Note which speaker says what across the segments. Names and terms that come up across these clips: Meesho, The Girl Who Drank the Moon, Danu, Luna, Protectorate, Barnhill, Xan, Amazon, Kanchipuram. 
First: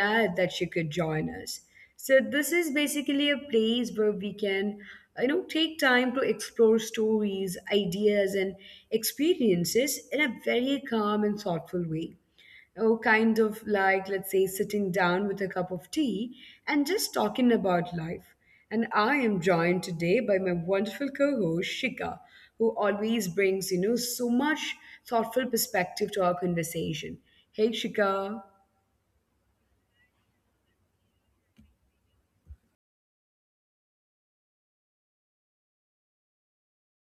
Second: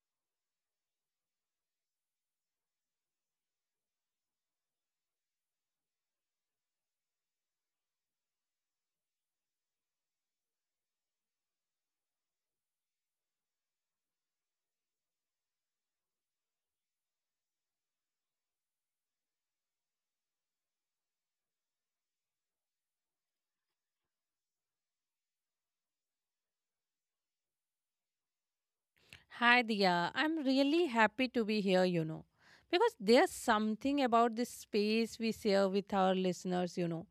Speaker 1: glad that you could join us. So, this is basically a place where we can, take time to explore stories, ideas, and experiences in a very calm and thoughtful way. Oh, kind of like let's say sitting down with a cup of tea and just talking about life. And I am joined today by my wonderful co-host Shika, who always brings so much thoughtful perspective to our conversation. Hey Shika.
Speaker 2: Hi, Diya. I'm really happy to be here, you know, because there's something about this space we share with our listeners, you know.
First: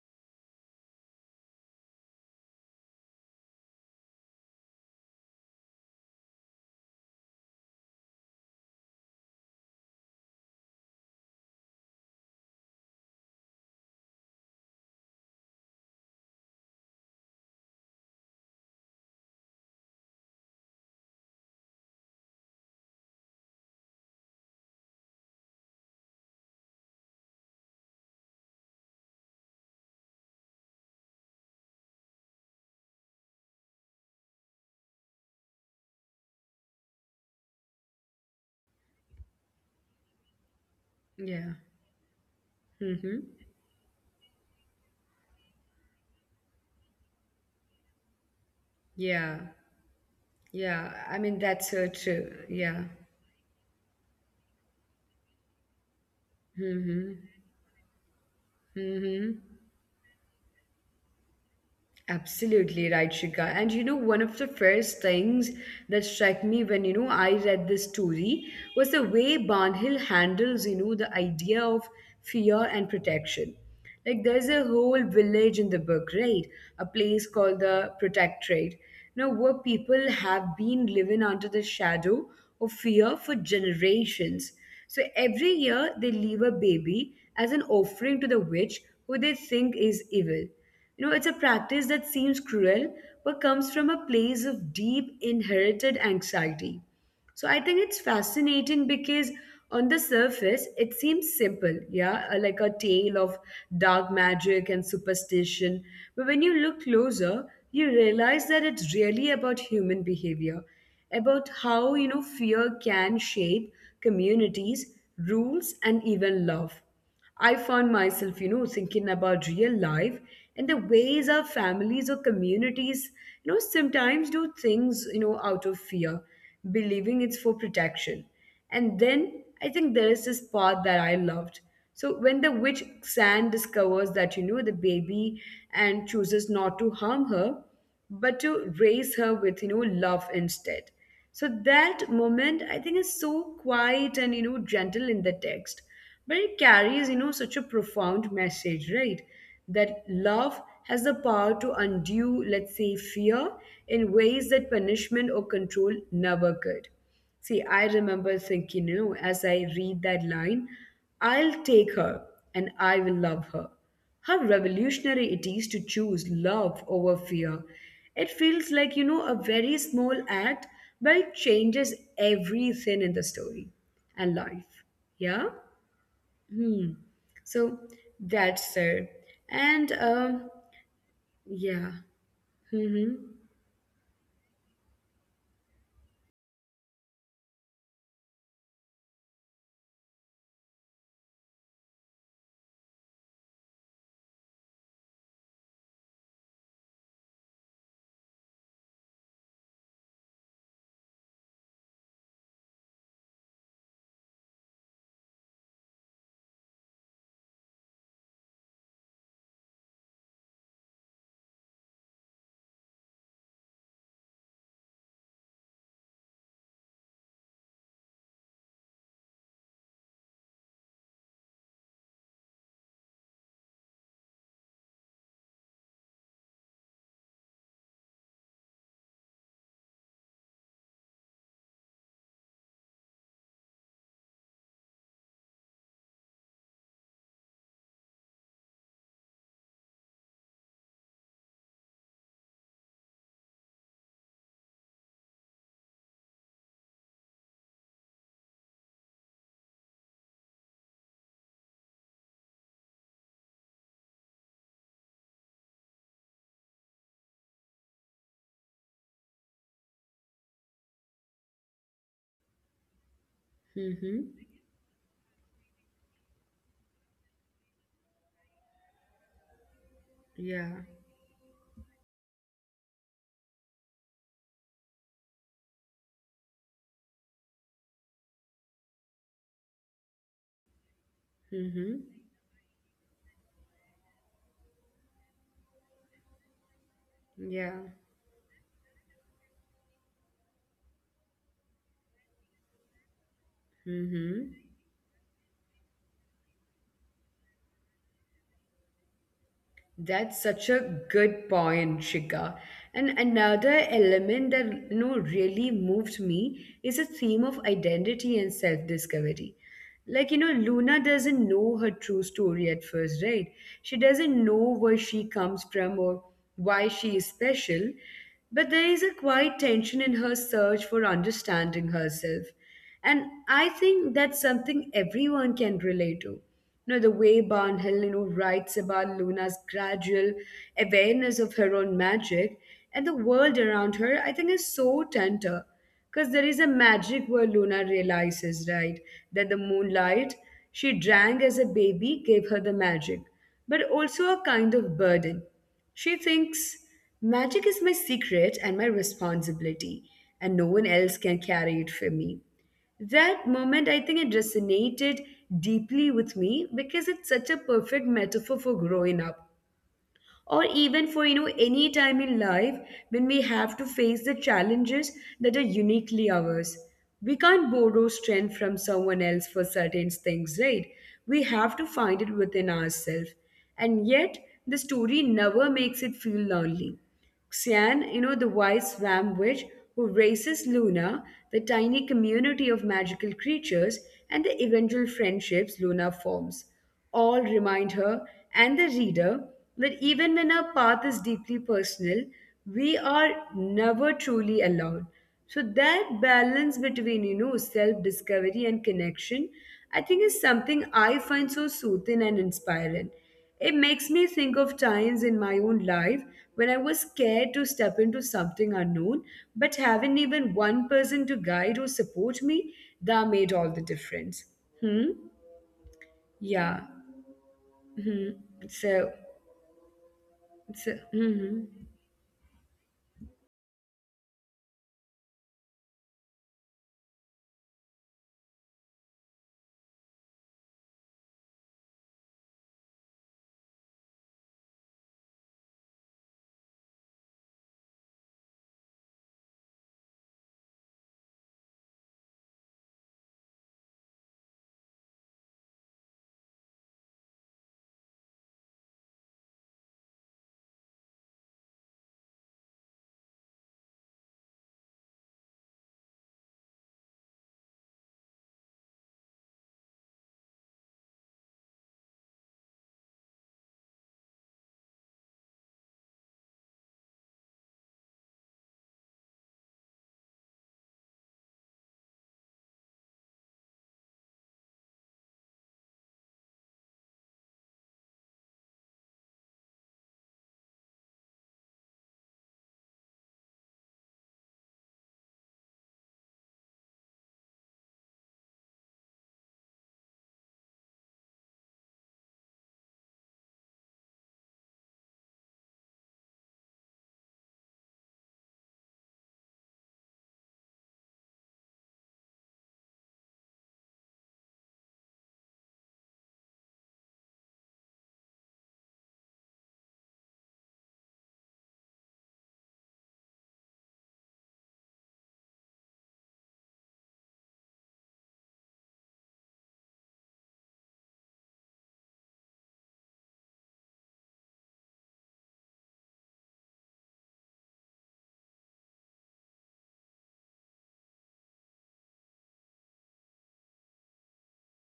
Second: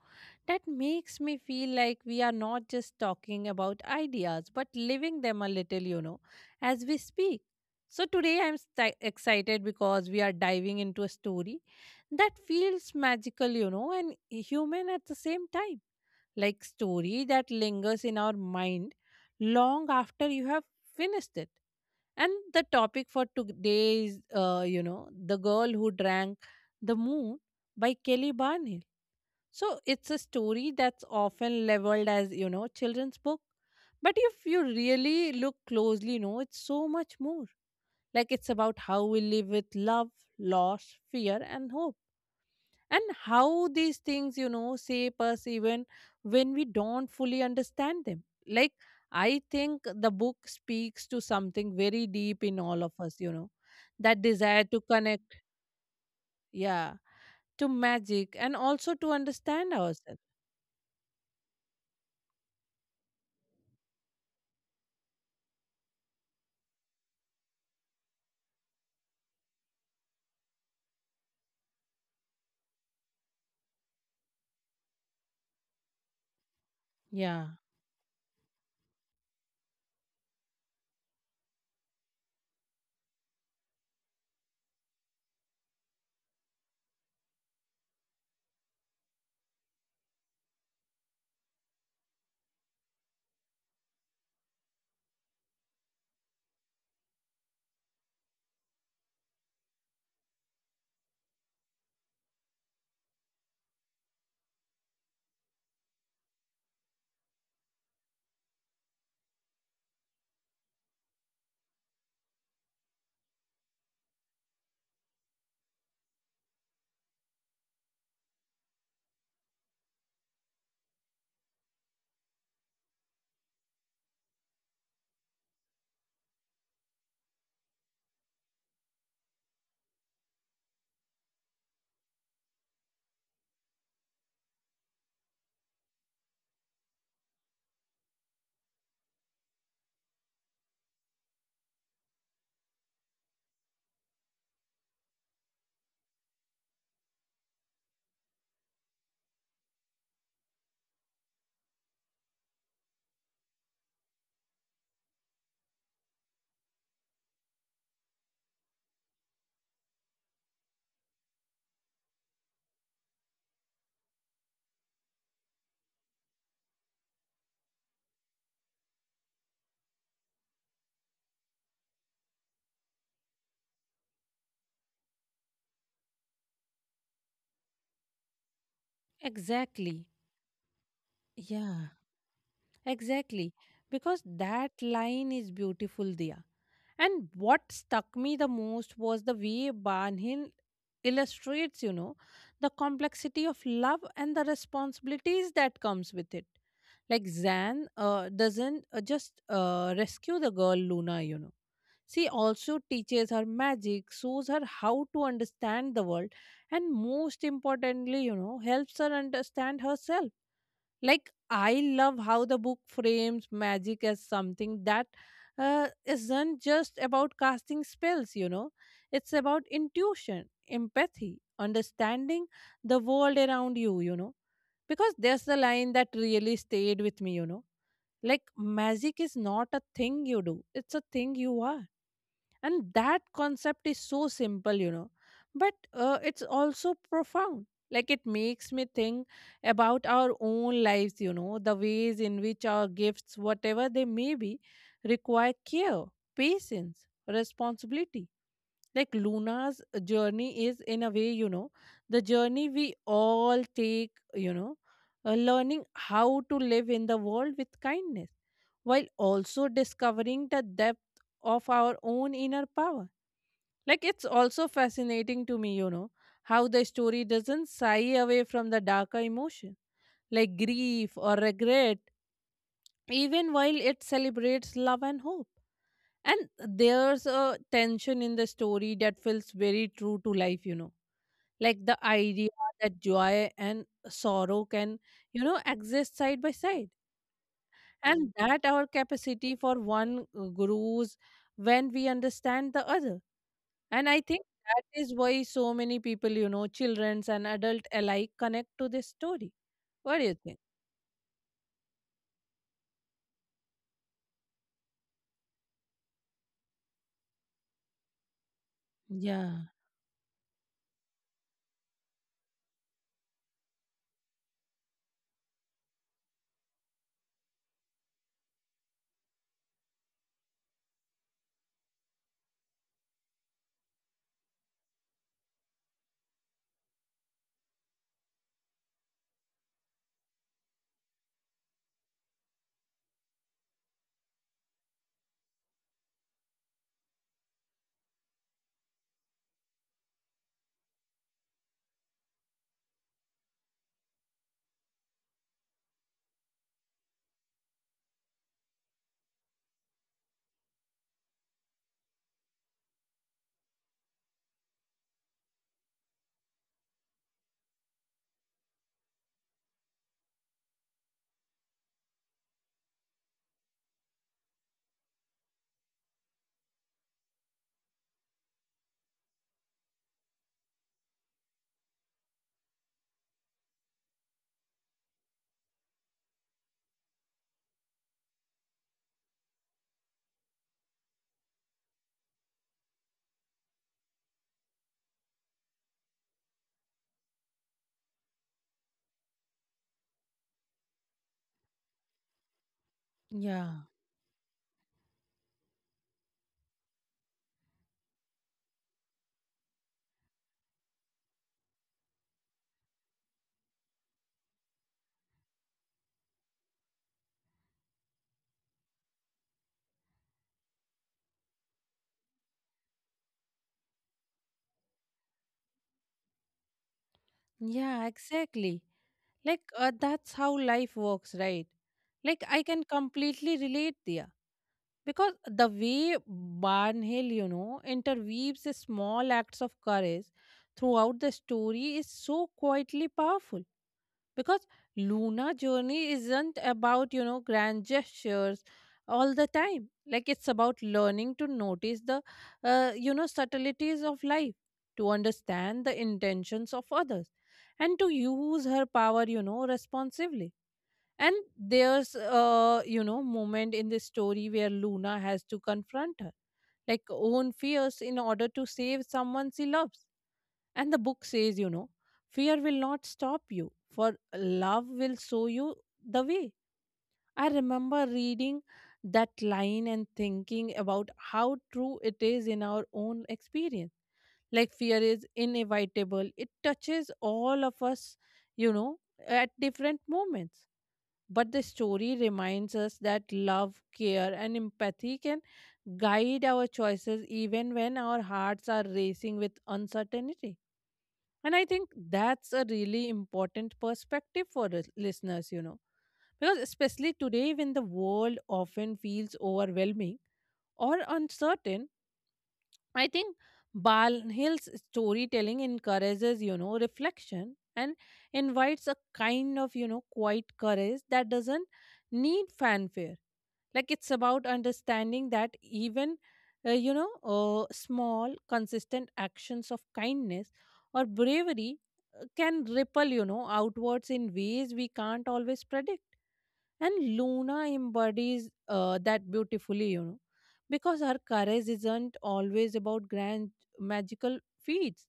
Speaker 2: That makes me feel like we are not just talking about ideas, but living them a little, you know, as we speak. So today I'm sti excited because we are diving into a story that feels magical, you know, and human at the same time. Like story that lingers in our mind long after you have finished it. And the topic for today is, you know, The Girl Who Drank the Moon by Kelly Barnes. So it's a story that's often leveled as, you know, children's book. But if you really look closely, you know, it's so much more. Like it's about how we live with love, loss,
Speaker 1: Yeah.
Speaker 2: fear, and hope. And
Speaker 1: Mm-hmm.
Speaker 2: how these things, you know, shape us even when we don't fully understand them. Like,
Speaker 1: Yeah,
Speaker 2: I think the book
Speaker 1: yeah, I
Speaker 2: speaks
Speaker 1: mean
Speaker 2: to
Speaker 1: that's so
Speaker 2: something very
Speaker 1: true.
Speaker 2: deep in
Speaker 1: Yeah.
Speaker 2: all of us, you know, that desire to connect, yeah,
Speaker 1: Mm-hmm.
Speaker 2: to magic and also to
Speaker 1: Mm-hmm.
Speaker 2: understand ourselves.
Speaker 1: Absolutely right, Shika. And you know, one of the first things that struck me when I read this story was the way Barnhill handles the idea of fear and protection. Like there's a whole village in the book, right? A place called
Speaker 2: Yeah.
Speaker 1: the Protectorate. Now, where people have been living under the shadow of fear for generations. So every year they leave a baby as an offering to the witch who they think is evil. You know, it's a practice that seems cruel, but comes from a place of deep inherited anxiety. So I think it's fascinating because on the surface, it seems simple, yeah, like a tale of dark magic and superstition. But when you look closer, you realize that it's really about human behavior, about how, you know, fear can shape communities, rules, and even love. I found myself, you know, thinking about real life and the ways our families or communities, you know, sometimes do things, you know, out of fear, believing it's for protection. And then I think there is this part that I loved. So when the witch Xan discovers that, you know, the baby and chooses not to harm her, but to raise her with, you know, love instead. So that moment, I think, is so quiet and, you know, gentle in the text. But it carries, you know, such a profound message, right? That love has the power to undo, let's say, fear in ways that punishment or control never could. See, I remember thinking, you know, as I read that line, I'll take her and I will love her, how revolutionary it is to choose love over fear. It feels like, you know, a very small act, but it changes everything in the story and life. Yeah? Hmm. So that's it. And,
Speaker 2: Exactly.
Speaker 1: um, yeah.
Speaker 2: Yeah,
Speaker 1: Mm
Speaker 2: exactly. Because that line is beautiful, Dia. And what stuck me the most was the way Banhin illustrates, you know, the complexity of love and the responsibilities that comes with it. Like Zan doesn't just rescue the girl Luna, you know. She also teaches her magic, shows her how to understand the world, and most importantly, you know, helps her understand herself. Like, I love how the book frames magic as something that isn't just about casting spells, you know, it's about intuition, empathy, understanding the world around you, you know, because there's the line that really stayed with me, you know. Like, magic is not a thing you do, it's a thing you are, and that concept is so simple, you know, but it's also profound. Like it makes me think about our own lives, you know, the ways in which our gifts, whatever they may be, require care, patience, responsibility. Like Luna's journey is, in a way, you know, the journey we all take, you know, learning how to live in the world with kindness while also discovering the depth of our own inner power.
Speaker 1: hmm. Mm
Speaker 2: Like it's
Speaker 1: hmm.
Speaker 2: also fascinating to me, you know, how the story doesn't shy away from the darker emotion, like
Speaker 1: Yeah.
Speaker 2: grief or regret, even while it celebrates love and hope. And there's a tension in the story that feels very true to life, you know,
Speaker 1: Mm
Speaker 2: like the
Speaker 1: hmm.
Speaker 2: idea that joy and sorrow can, you know, exist side by side,
Speaker 1: Yeah.
Speaker 2: and that our capacity for one grows when we understand the other. And I
Speaker 1: Mm
Speaker 2: think
Speaker 1: hmm.
Speaker 2: that is why so many people, you know, children's and adult alike, connect to this story. What do you
Speaker 1: That's
Speaker 2: think?
Speaker 1: such a good point, Shika. And another element that you know really moved me is a theme of identity and self-discovery.
Speaker 2: Yeah,
Speaker 1: Like, you know, Luna doesn't know her true story at first, right? She doesn't know where she comes from or why she is special, but there is a quiet tension in her search for understanding herself. And I think that's something everyone can relate to. You know, the way Barnhill, you know, writes about Luna's gradual awareness of her own magic and the world around her, I think is so tender. Because there is a magic where Luna realizes, right, that the moonlight she drank as a baby gave her the magic, but also a kind of burden. She thinks, magic is my secret and my responsibility, and no one else can carry it for me. That moment, I think it resonated deeply with me because it's such a perfect metaphor for growing up. Or even for, you know, any time in life when we have to face the challenges that are uniquely ours. We can't borrow strength from someone else for certain things, right? We have to find it within ourselves. And yet, the story never makes it feel lonely. Xian, you know, the wise swam witch who raises Luna, the tiny community of magical creatures, and the eventual friendships Luna forms, all remind her and the reader that even when our path is deeply personal, we are
Speaker 2: yeah,
Speaker 1: never truly alone. So that balance between, you know, self-discovery and connection, I think is something I find so soothing and inspiring. It makes me think of times in my own life when I was scared to step into something unknown, but having even one person to guide or support me, that made all the difference. Hmm? Yeah. Hmm.
Speaker 2: yeah,
Speaker 1: So,
Speaker 2: exactly. Like that's
Speaker 1: so,
Speaker 2: how life
Speaker 1: mm-hmm.
Speaker 2: works, right? Like I can completely relate there. Because the way Barnhill, you know, interweaves the small acts of courage throughout the story is so quietly powerful. Because Luna's journey isn't about, you know, grand gestures all the time. Like it's about learning to notice the, you know, subtleties of life, to understand the intentions of others, and to use her power, you know, responsively. And there's a, you know, moment in the story where Luna has to confront her, like, own fears in order to save someone she loves. And the book says, you know, fear will not stop you, for love will show you the way. I remember reading that line and thinking about how true it is in our own experience. Like fear is inevitable, it touches all of us, you know, at different moments. But the story reminds us that love, care, and empathy can guide our choices even when our hearts are racing with uncertainty. And I think that's a really important perspective for the listeners, you know, because especially today when the world often feels overwhelming or uncertain, I think Balnill's storytelling encourages, you know, reflection and invites a kind of, you know, quiet courage that doesn't need fanfare. Like it's about understanding that even, you know, small, consistent actions of kindness or bravery can ripple, you know, outwards in ways we can't always predict. And Luna embodies that beautifully, you know, because her courage isn't always about grand magical feats.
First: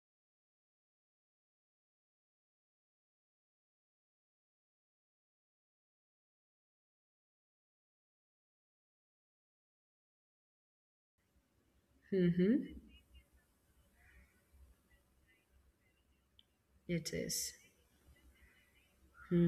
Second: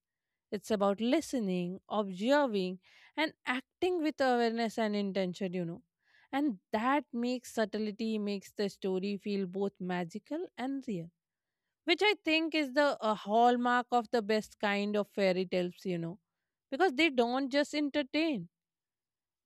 Speaker 2: It's about listening, observing, and acting with awareness and intention, you know. And that makes subtlety, makes the story feel both magical and real, which I think is
Speaker 1: Mm-hmm.
Speaker 2: the hallmark of the best kind of fairy tales, you know, because they
Speaker 1: It
Speaker 2: don't
Speaker 1: is.
Speaker 2: just entertain,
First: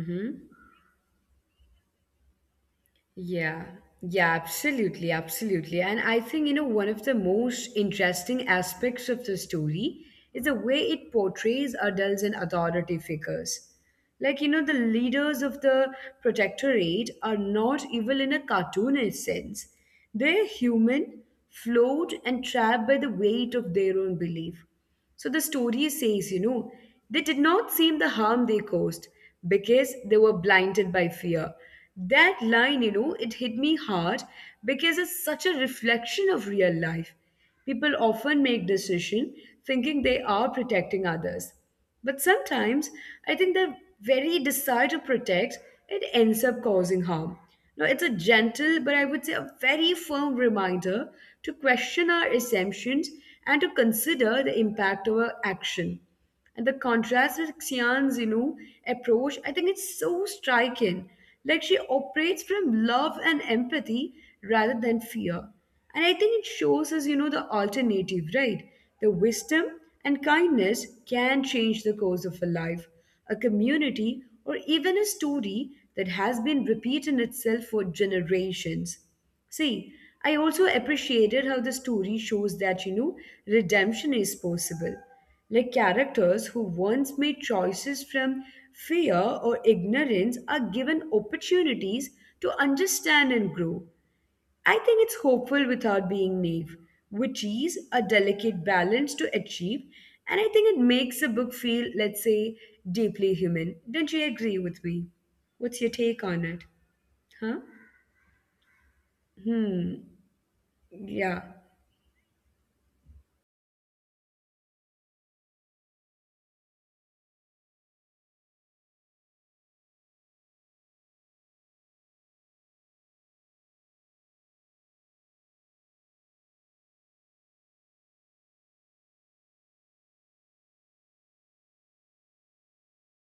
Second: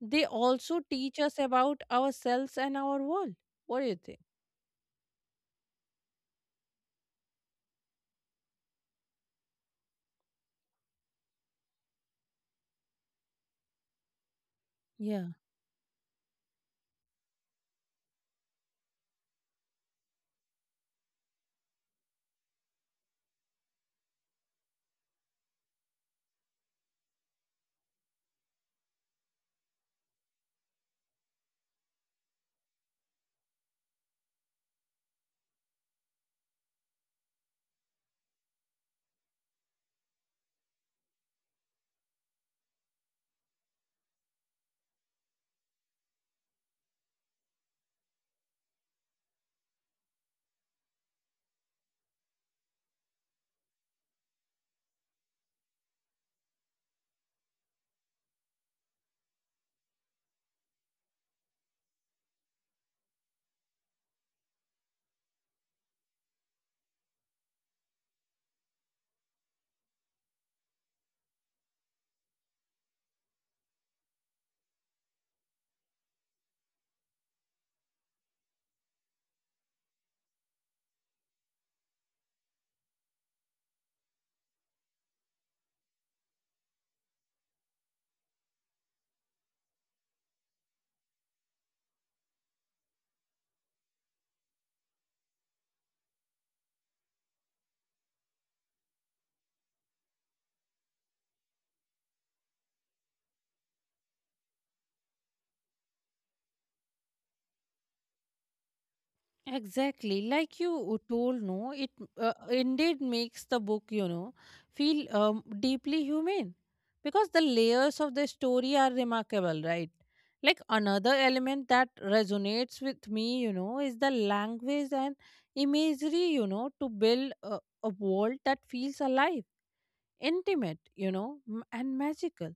Speaker 2: they also teach us about ourselves and our world.
Speaker 1: Yeah,
Speaker 2: What do you think?
Speaker 1: yeah, absolutely, absolutely. And I think, you know, one of the most interesting aspects of the story is the way it portrays adults and authority figures. Like, you know, the
Speaker 2: Yeah,
Speaker 1: leaders of the protectorate are not evil in a cartoonish sense. They're human, flawed, and trapped by the weight of their own belief. So the story says, you know, they did not see the harm they caused because they were blinded by fear. That line, you know, it hit me hard because it's such a reflection of real life. People often make decisions thinking they are protecting others. But sometimes I think the very desire to protect, it ends up causing harm. Now it's a gentle, but I would say a very firm reminder to question our assumptions and to consider the impact of our action. And the contrast with Xian Zinu's approach, I think it's so striking. Like she operates from love and empathy rather than fear. And I think it shows us, you know, the alternative, right? The wisdom and kindness can change the course of a life, a community, or even a story that has been repeating itself for generations. See, I also appreciated how the story shows that, you know, redemption is possible, like characters who once made choices from fear or ignorance are given opportunities to understand and grow. I think it's hopeful without being naive, which is a delicate balance to achieve. And I think it makes a book feel, let's say, deeply human. Don't you agree with me? What's your take on it? Huh? Hmm.
Speaker 2: exactly.
Speaker 1: Yeah.
Speaker 2: Like you told, no, it indeed makes the book, you know, feel deeply human because the layers of the story are remarkable, right? Like another element that resonates with me, you know, is the language and imagery, you know, to build a world that feels alive, intimate, you know, and magical.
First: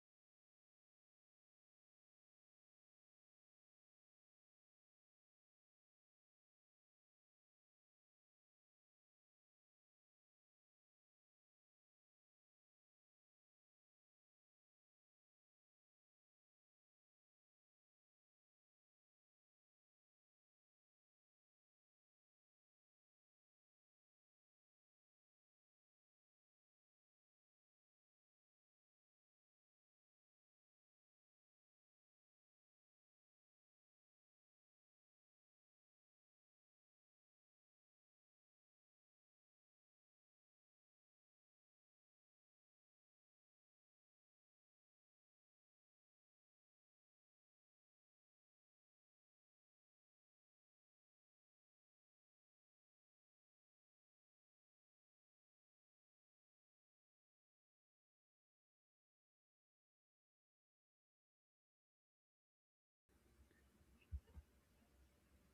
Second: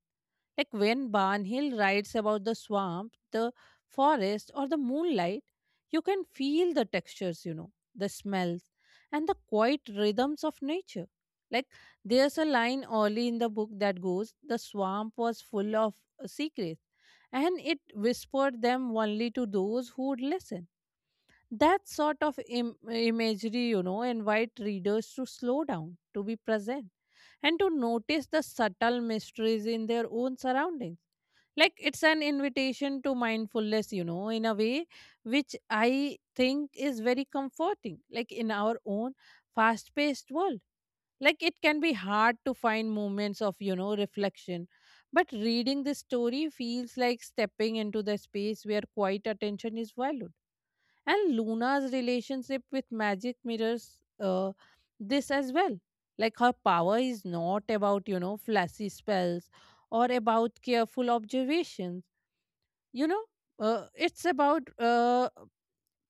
Speaker 2: Like when Barnhill writes about the swamp, the forest, or the moonlight, you can feel the textures, you know, the smells, and the quiet rhythms of nature. Like there's a line early in the book that goes, the swamp was full of secrets, and it whispered them only to those who would listen. That sort of imagery, you know, invite readers to slow down, to be present, and to notice the subtle mysteries in their own surroundings. Like it's an invitation to mindfulness, you know, in a way, which I think is very comforting, like in our own fast paced world. Like it can be hard to find moments of, you know, reflection. But reading this story feels like stepping into the space where quiet attention is valued. And Luna's relationship with magic mirrors this as well. Like her power is not about, you know, flashy spells or about careful observations, you know, it's about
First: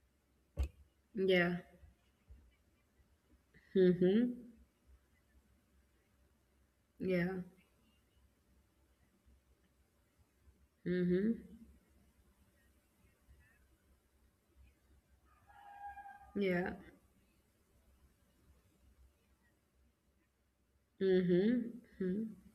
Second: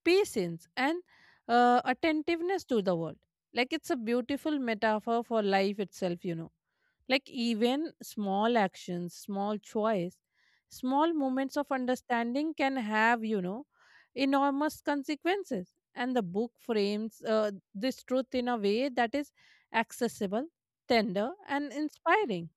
Speaker 2: patience and
Speaker 1: Yeah.
Speaker 2: attentiveness to the world. Like it's a
Speaker 1: Mm-hmm.
Speaker 2: beautiful metaphor for life itself, you know. Like
Speaker 1: Yeah.
Speaker 2: even small actions, small choice, small moments of
Speaker 1: Mm-hmm.
Speaker 2: understanding can have, you know, enormous consequences. And the book
Speaker 1: Yeah.
Speaker 2: frames this truth in a way that is accessible, tender,
Speaker 1: Mm-hmm.
Speaker 2: and
Speaker 1: Hmm.
Speaker 2: inspiring.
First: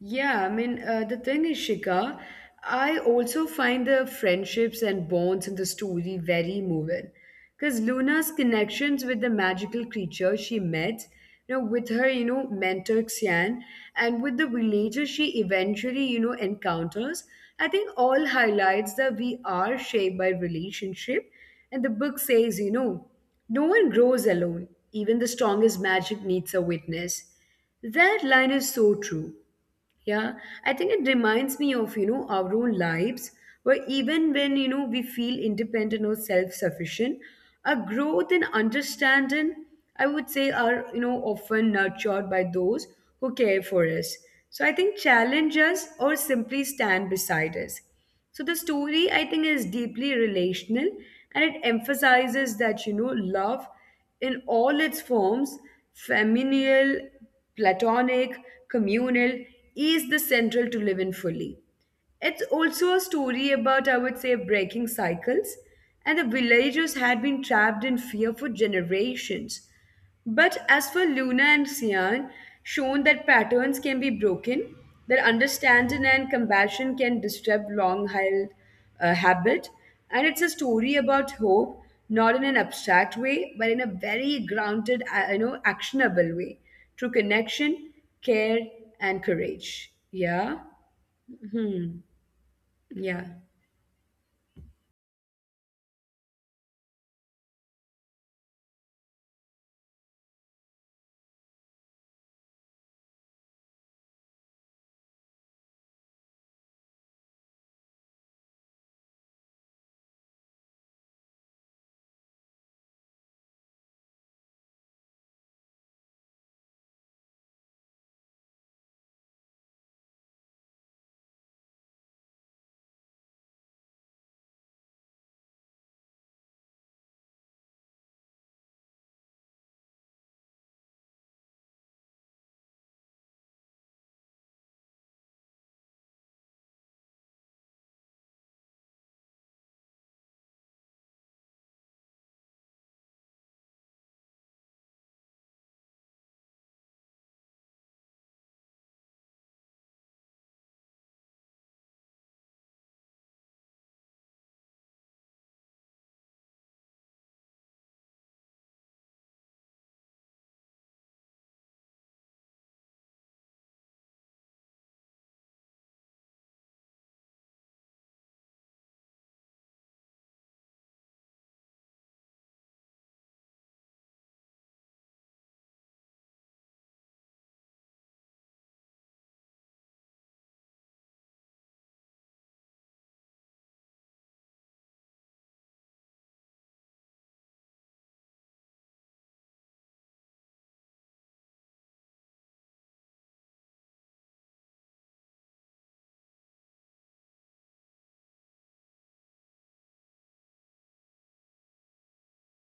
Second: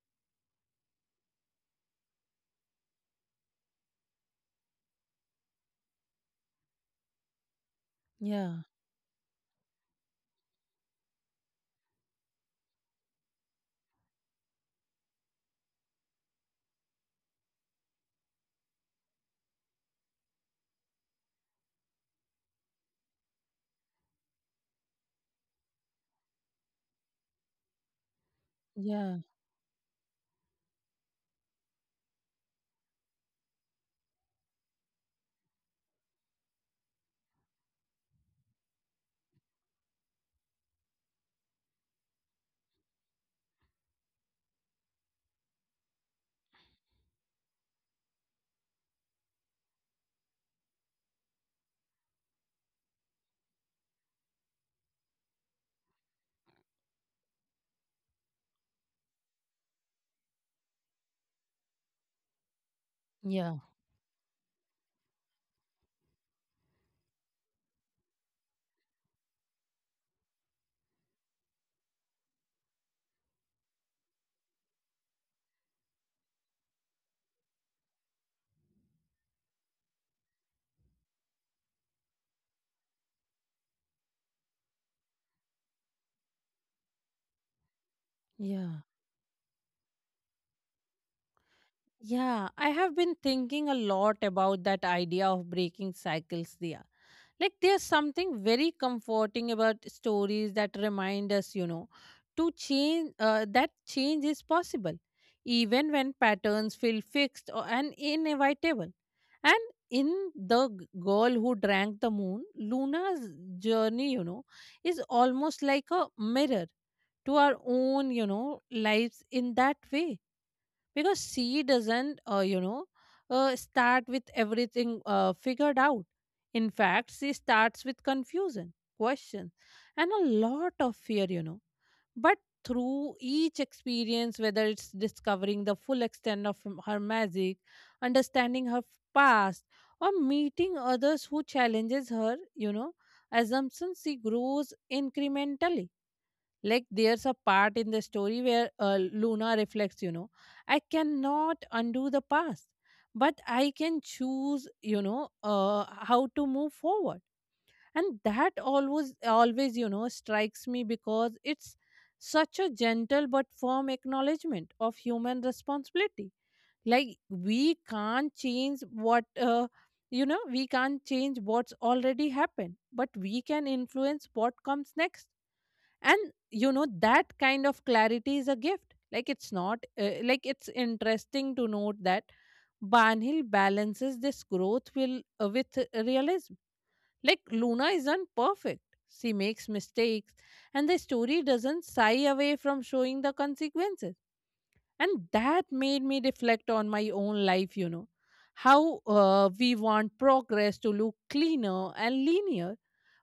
Speaker 1: Yeah, the thing is, Shika, I also find the friendships and bonds in the story very moving. Because Luna's
Speaker 2: Yeah,
Speaker 1: connections with the magical creature she met, you know, with her, you know, mentor Xian, and with the villager she eventually, you know, encounters, I think all highlights that we are shaped by relationship. And the book says, you know, no one grows alone. Even the strongest magic needs a witness. That line is
Speaker 2: yeah,
Speaker 1: so true. Yeah, I think it reminds me of, you know, our own lives, where even when, you know, we feel independent or self-sufficient, our growth and understanding, I would say, are, you know, often nurtured by those who care for us. So I think challenge us or simply stand beside us. So the story, I think, is deeply relational and it emphasizes that, you know, love in all its forms, familial, platonic, communal, is the central to live in fully. It's also a
Speaker 2: yeah,
Speaker 1: story about, I would say, breaking cycles, and the villagers had been trapped in fear for generations. But as for Luna and Xian, shown that patterns can be broken, that understanding and compassion can disrupt long held habit, and it's a story about hope, not in an abstract way, but in a very grounded, you know, actionable way, through connection, care,
Speaker 2: yeah.
Speaker 1: and courage. Yeah. Hmm.
Speaker 2: Yeah, I have been
Speaker 1: Yeah.
Speaker 2: thinking a lot about that idea of breaking cycles, Dia. Like there's something very comforting about stories that remind us, you know, to change, that change is possible, even when patterns feel fixed or, and inevitable. And in the girl who drank the moon, Luna's journey, you know, is almost like a mirror to our own, you know, lives in that way, because she doesn't you know, start with everything figured out. In fact, she starts with confusion, questions, and a lot of fear, you know. But through each experience, whether it's discovering the full extent of her magic, understanding her past, or meeting others who challenges her, you know, assumptions, she grows incrementally. Like there's a part in the story where Luna reflects, you know, I cannot undo the past, but I can choose, you know, how to move forward. And that always, always, you know, strikes me because it's such a gentle but firm acknowledgement of human responsibility. Like we can't change what you know, we can't change what's already happened, but we can influence what comes next. And you know, that kind of clarity is a gift. Like it's not like it's interesting to note that Barnhill balances this growth will, with realism. Like Luna isn't perfect. She makes mistakes, and the story doesn't shy away from showing the consequences. And that made me reflect on my own life, you know, how we want progress to look cleaner and linear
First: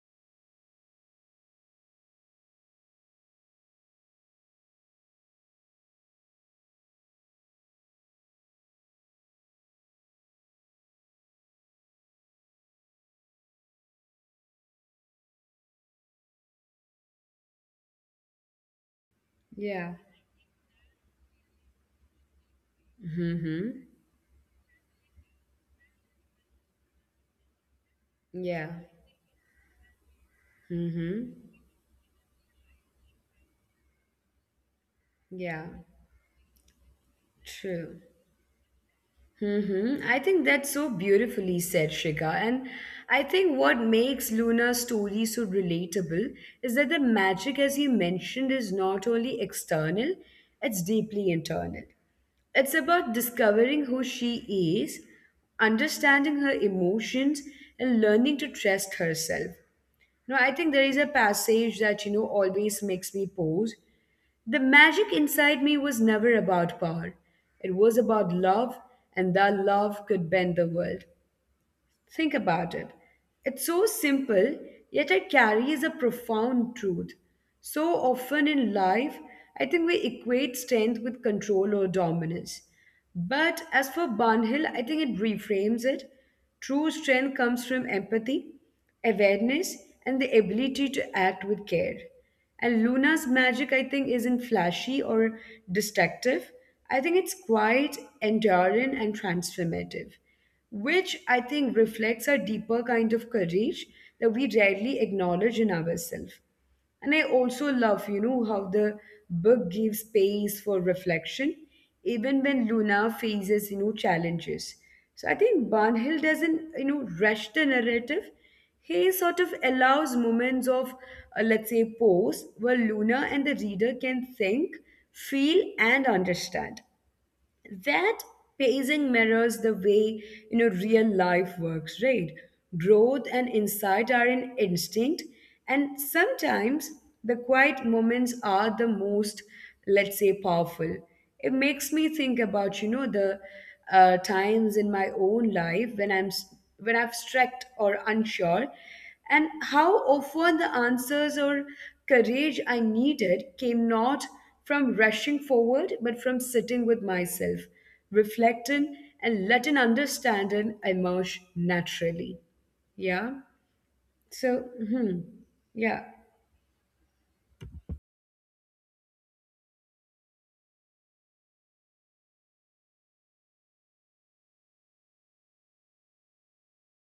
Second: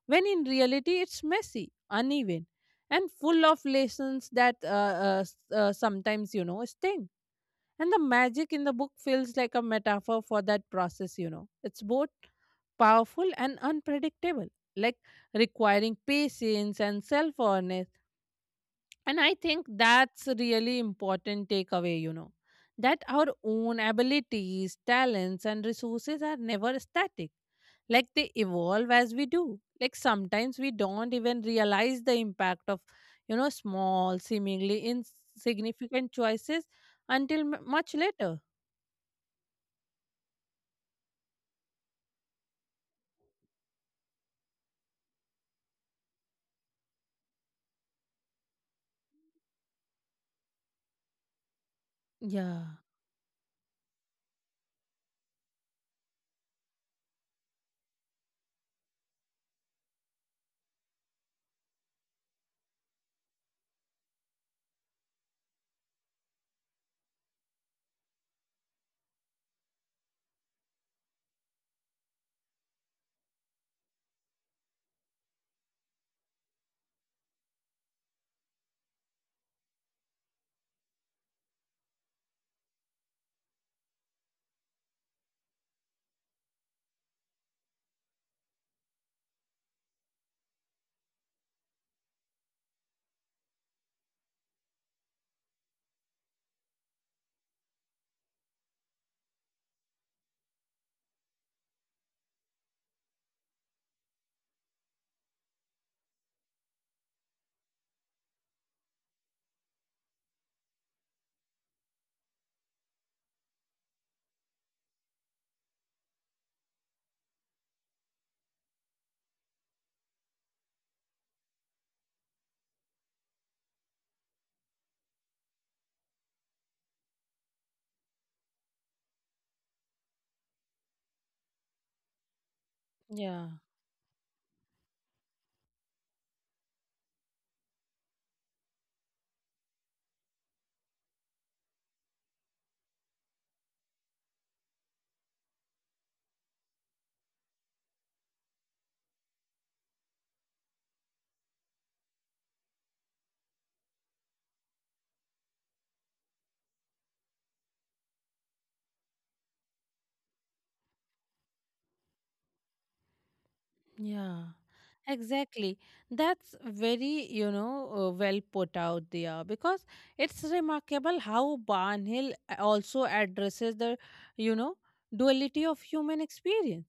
Speaker 2: when in reality it's messy, uneven, and full of lessons that sometimes, you know, sting. And the magic in the book feels like a metaphor for that process, you know. It's both powerful and unpredictable, like requiring patience and self awareness. And I think
Speaker 1: Yeah.
Speaker 2: that's a really important takeaway, you know, that our own
Speaker 1: Mm-hmm.
Speaker 2: abilities, talents, and resources are never static. Like they
Speaker 1: Yeah.
Speaker 2: evolve as we do. Like sometimes we don't
Speaker 1: Mm-hmm.
Speaker 2: even realize the impact of, you know, small, seemingly
Speaker 1: Yeah.
Speaker 2: insignificant choices until much
Speaker 1: True.
Speaker 2: later.
Speaker 1: Mm-hmm. I think that's so beautifully said, Shika. And I think what makes Luna's story so relatable is that the magic, as you mentioned, is not only external, it's deeply internal.
Speaker 2: Yeah,
Speaker 1: It's about discovering who she is, understanding her emotions, and learning to trust herself. No, I think there is a passage that, you know, always makes me pause. The magic inside me was never about power. It was about love, and that love could bend the world. Think about it. It's so simple, yet it carries a profound truth. So often in life, I think we equate strength with control or dominance. But as for Barnhill, I think it reframes it. True strength comes from empathy, awareness, and the ability to act with care. And Luna's magic, I think, isn't flashy or destructive. I think it's quite enduring and transformative, which I think reflects a deeper kind of courage that we rarely acknowledge in ourselves. And I also love, you know, how the book gives space for reflection, even when Luna faces, you know, challenges. So I think Barnhill doesn't, you know, rush the narrative. He sort of allows moments of, let's say, pause where Luna and the reader can think, feel, and understand that pacing mirrors the way, you know, real life works, right? Growth and
Speaker 2: yeah.
Speaker 1: insight are in instinct, and sometimes the quiet moments are the most, let's say, powerful. It makes me think about, you know, the times in my own life when when I've stressed or unsure, and how often the answers or courage I needed came not from rushing forward, but from sitting with myself, reflecting, and letting understanding emerge naturally. Yeah.
Speaker 2: Yeah,
Speaker 1: So, hmm.
Speaker 2: exactly.
Speaker 1: Yeah.
Speaker 2: That's very, you know, well put out there, because it's remarkable how Barnhill also addresses the, you know, duality of human experience,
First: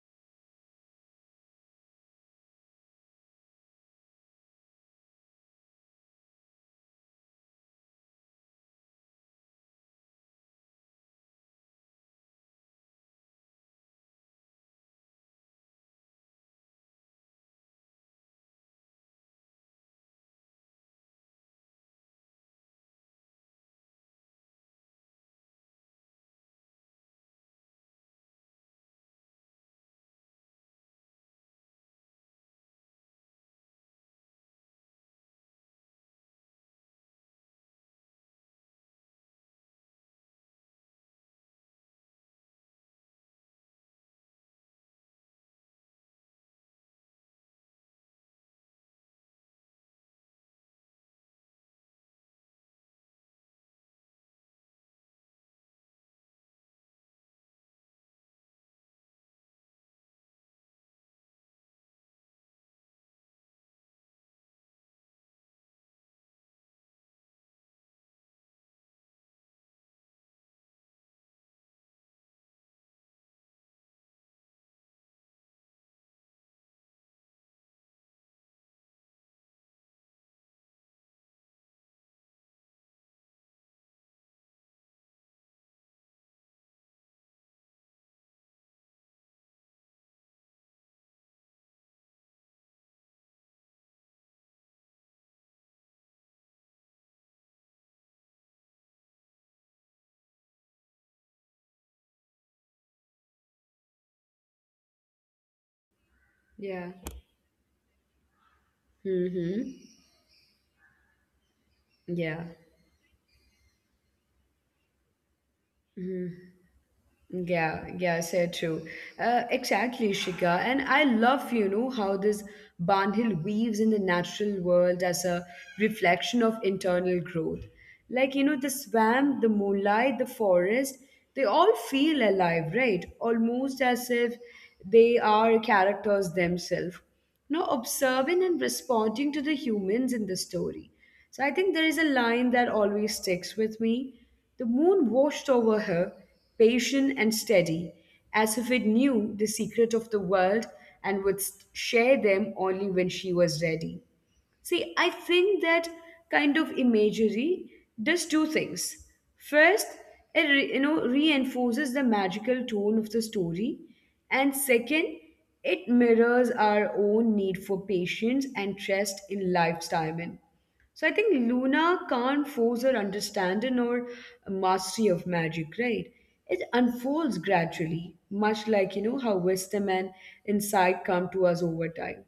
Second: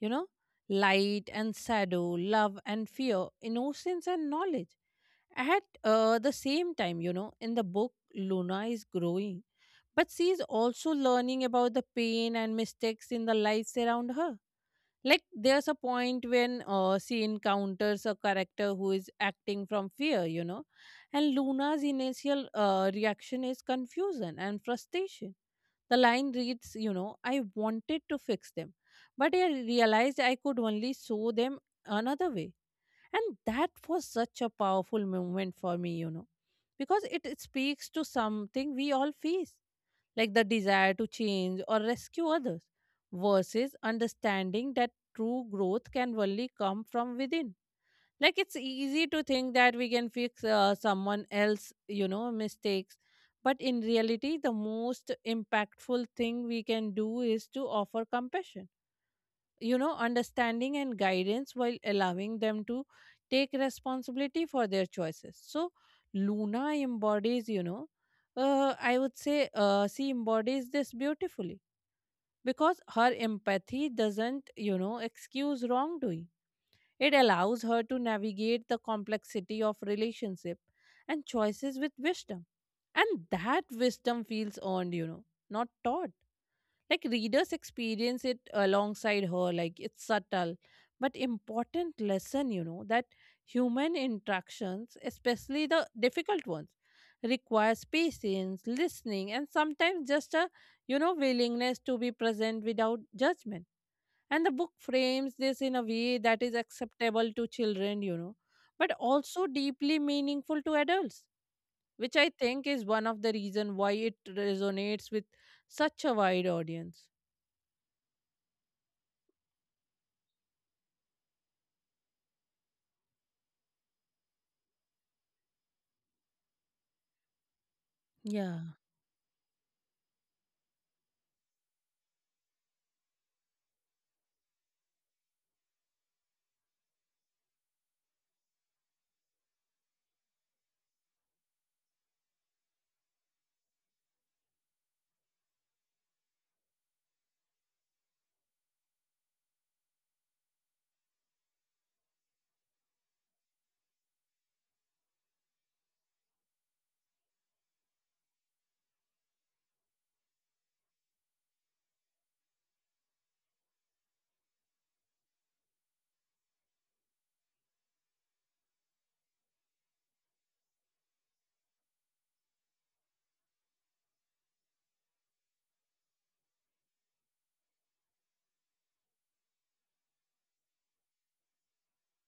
Speaker 2: you know, light and shadow, love and fear, innocence and knowledge. At the same time, you know, in the book, Luna is growing, but she is also learning about the pain and mistakes in the lives around her. Like, there's a point when she encounters a character who is acting from fear, you know, and Luna's initial reaction is confusion and frustration. The line reads, you know, I wanted to fix them, but I realized I could only show them another way. And that was such a powerful moment for me, you know, because it speaks to something we all face, like the desire to change or rescue others, versus understanding that true growth can only come from within. Like, it's easy to think that we can fix someone else, you know, mistakes. But in reality, the most impactful thing we can do is to offer compassion, you know, understanding and guidance, while allowing them to take responsibility for their choices. So Luna embodies, you know, I would say she embodies this beautifully, because her empathy doesn't, you know, excuse wrongdoing. It allows her to navigate the complexity of relationship and choices with wisdom. And that wisdom feels earned, you know, not taught. Like, readers experience it alongside her. Like, it's subtle but important lesson, you know, that human interactions, especially the difficult ones, requires patience, listening, and sometimes just a, willingness to be present without judgment. And the book frames this in a way that is
Speaker 1: Yeah.
Speaker 2: acceptable to children, you know, but also
Speaker 1: hmm
Speaker 2: deeply meaningful to adults, which I
Speaker 1: Yeah.
Speaker 2: think is one of the reason why it resonates with such a wide audience.
Speaker 1: Yeah, yeah, said true. Exactly, Shika. And I love, you know, how this Bandhil weaves in the natural world as a reflection of internal growth. Like, you
Speaker 2: Yeah,
Speaker 1: know, the swamp, the moonlight, the forest, they all feel alive, right? Almost as if they are characters themselves. You know, observing and responding to the humans in the story. So I think there is a line that always sticks with me: the moon watched over her, patient and steady, as if it knew the secret of the world and would share them only when she was ready. See, I think that kind of imagery does two things. First, you know, reinforces the magical tone of the story, and second, it mirrors our own need for patience and trust in life's timing. So I think Luna can't force her understanding or mastery of magic, right? It unfolds gradually, much like, you know, how wisdom and insight come to us over time.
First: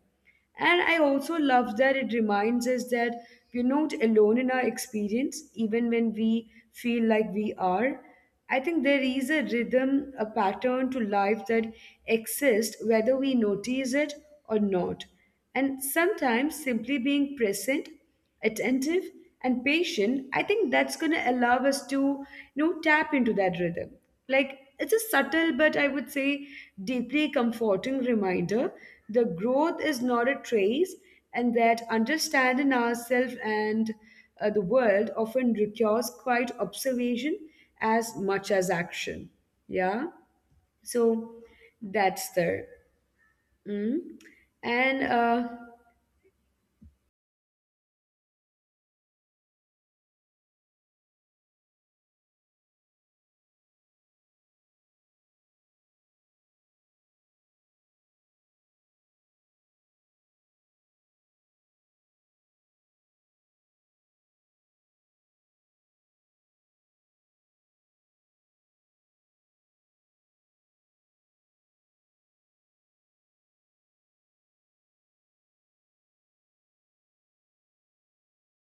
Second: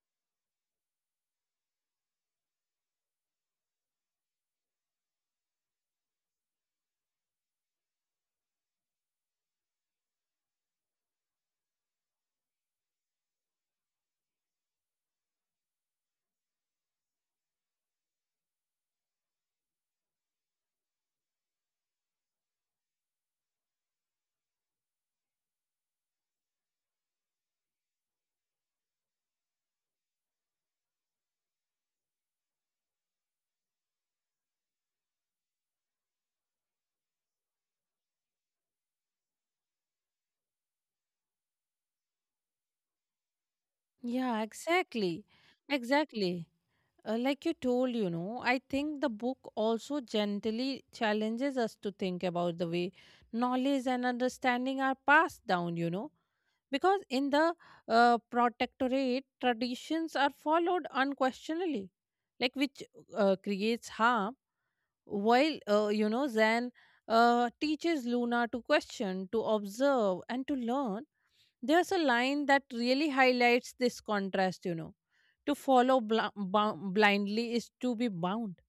Speaker 1: And I also love that it reminds us that we're not alone in our experience, even when we feel like we are. I think there is a rhythm, a pattern to life that exists whether we notice it or not. And sometimes simply being present, attentive, and patient, I think that's going to allow us to, you know, tap into that rhythm. Like it's a subtle but, I would say, deeply comforting reminder the growth is not a trace, and that understanding ourselves and the world often requires quite observation as much as action. Yeah. So that's there. mm.
Speaker 2: yeah,
Speaker 1: And
Speaker 2: exactly. Exactly. Like you told, you know, I think the book also gently challenges us to think about the way knowledge and understanding are passed down, you know, because in the protectorate, traditions are followed unquestionably, like which creates harm. While, you know, Zen teaches Luna to question, to observe, and to learn, there's a line that really highlights this contrast, you know. To follow blindly is to be bound,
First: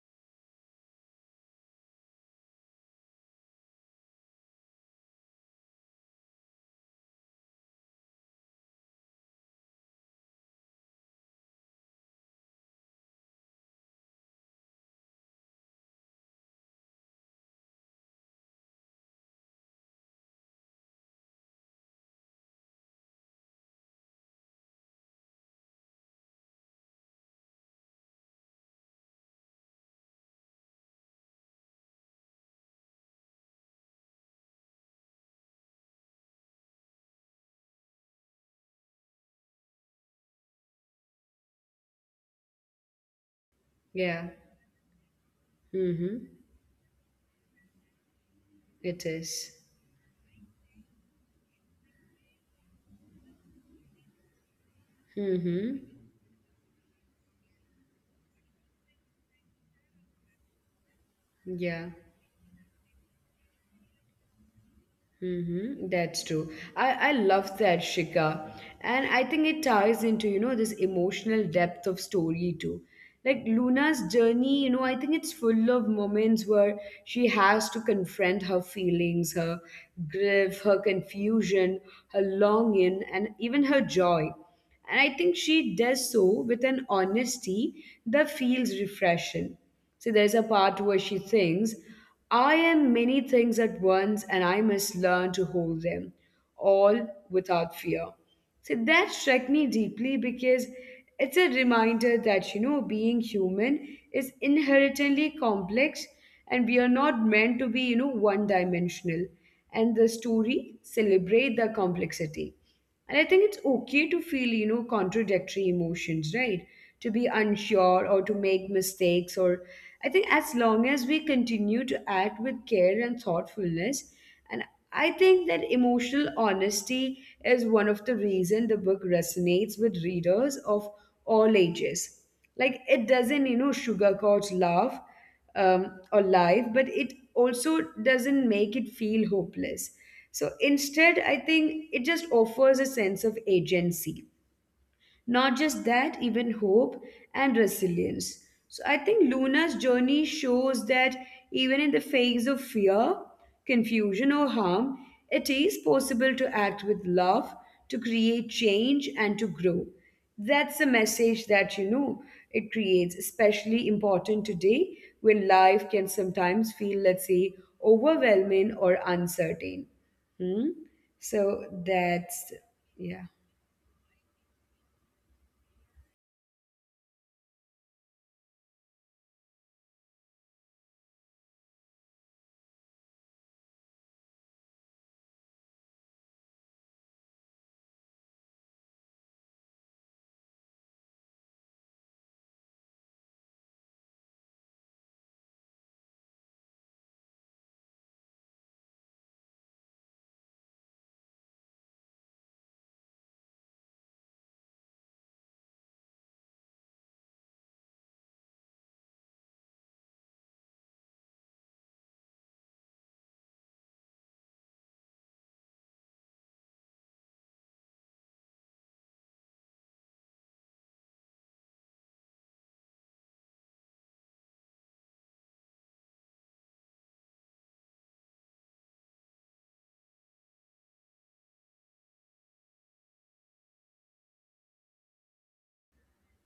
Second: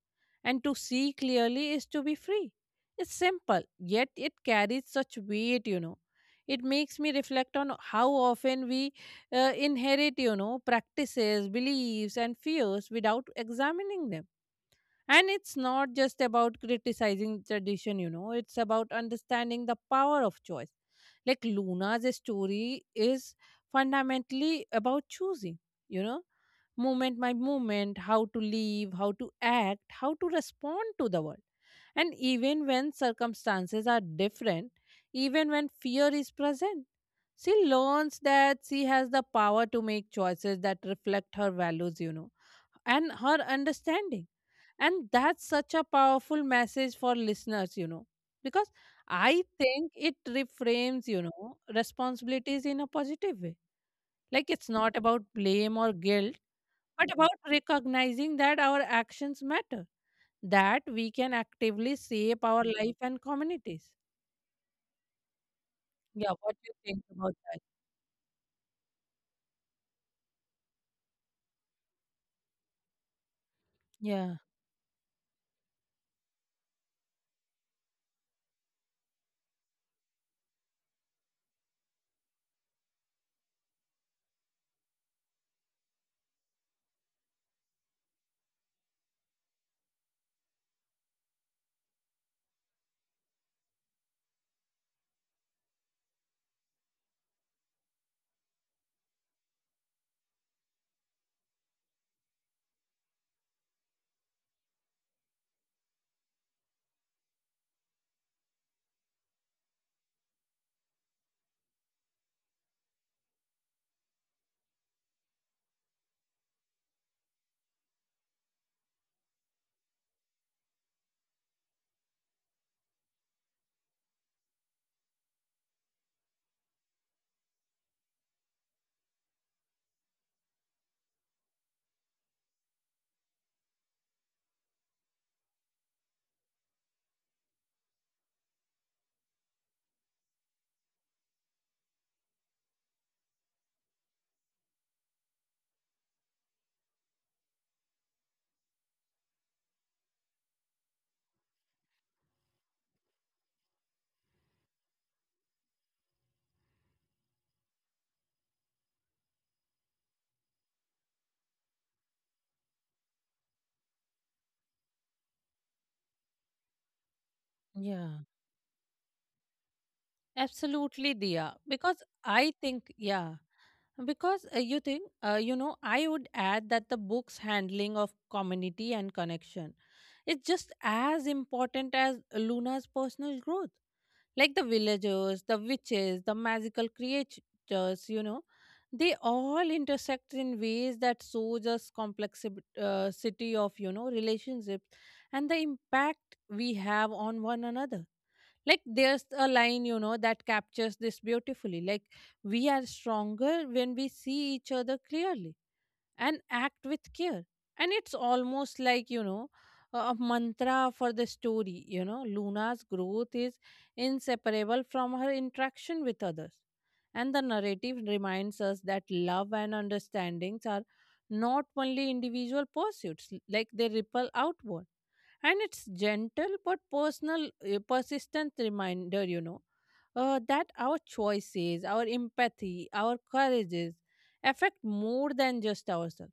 Speaker 2: and to see clearly is to be free. It's simple, yet it carries such weight, you know. It makes me reflect on how often we inherit, you know, practices, beliefs, and fears without examining them. And it's not just about criticizing tradition, you know, it's about understanding the power of choice. Like, Luna's story is fundamentally about choosing, you know, moment by moment, how to live, how to act, how to respond to the world. And even when circumstances are different, even when fear is present, she learns that she has the power to make choices that reflect her values, you know, and her understanding.
Speaker 1: Yeah.
Speaker 2: And that's such a powerful
Speaker 1: Mm-hmm.
Speaker 2: message for listeners, you know, because
Speaker 1: It
Speaker 2: I
Speaker 1: is.
Speaker 2: think it reframes, you know, responsibilities in a positive way. Like, it's not about blame or
Speaker 1: Mm-hmm.
Speaker 2: guilt, but about recognizing that our actions matter, that we can actively
Speaker 1: Yeah.
Speaker 2: shape our life and communities.
Speaker 1: Mm-hmm.
Speaker 2: Yeah,
Speaker 1: That's
Speaker 2: what
Speaker 1: true.
Speaker 2: do you think
Speaker 1: I
Speaker 2: about that?
Speaker 1: love that, Shika. And I think it ties into, you know, this emotional depth of story too. Like Luna's
Speaker 2: Yeah,
Speaker 1: journey, you know, I think it's full of moments where she has to confront her feelings, her grief, her confusion, her longing, and even her joy. And I think she does so with an honesty that feels refreshing. So there's a part where she thinks I am many things at once and I must learn to hold them all without fear. So that struck me deeply because it's a reminder that, you know, being human is inherently complex, and we are not meant to be, you know, one dimensional. And the story celebrate the complexity. And I think it's okay to feel, you know, contradictory emotions, right? To be unsure or to make mistakes, or I think as long as we continue to act with care and thoughtfulness, and I think that emotional honesty is one of the reason the book resonates with readers of all ages. Like it doesn't, you know, sugarcoat love or life, but it also doesn't make it feel hopeless. So instead, I think it just offers a sense of agency, not just that, even hope and resilience. So I think Luna's journey shows that even in the face of fear, confusion, or harm, it is possible to act with love, to create change, and to grow. That's a message that, you know, it creates, especially important today when life can sometimes feel, let's say, overwhelming
Speaker 2: yeah.
Speaker 1: or uncertain. Hmm?
Speaker 2: Absolutely,
Speaker 1: So
Speaker 2: Dia. Because
Speaker 1: that's,
Speaker 2: I think,
Speaker 1: yeah.
Speaker 2: yeah, because you think, you know, I would add that the book's handling of community and connection is just as important as Luna's personal growth. Like, the villagers, the witches, the magical creatures, you know, they all intersect in ways that shows us complexity of, you know, relationships and the impact we have on one another. Like, there's a line, you know, that captures this beautifully. Like, we are stronger when we see each other clearly and act with care. And it's almost like, you know, a mantra for the story. You know, Luna's growth is inseparable from her interaction with others, and the narrative reminds us that love and understandings are not only individual pursuits. Like, they ripple outward. And it's gentle but personal, persistent reminder, you know, that our choices, our empathy, our courages affect more than just ourselves.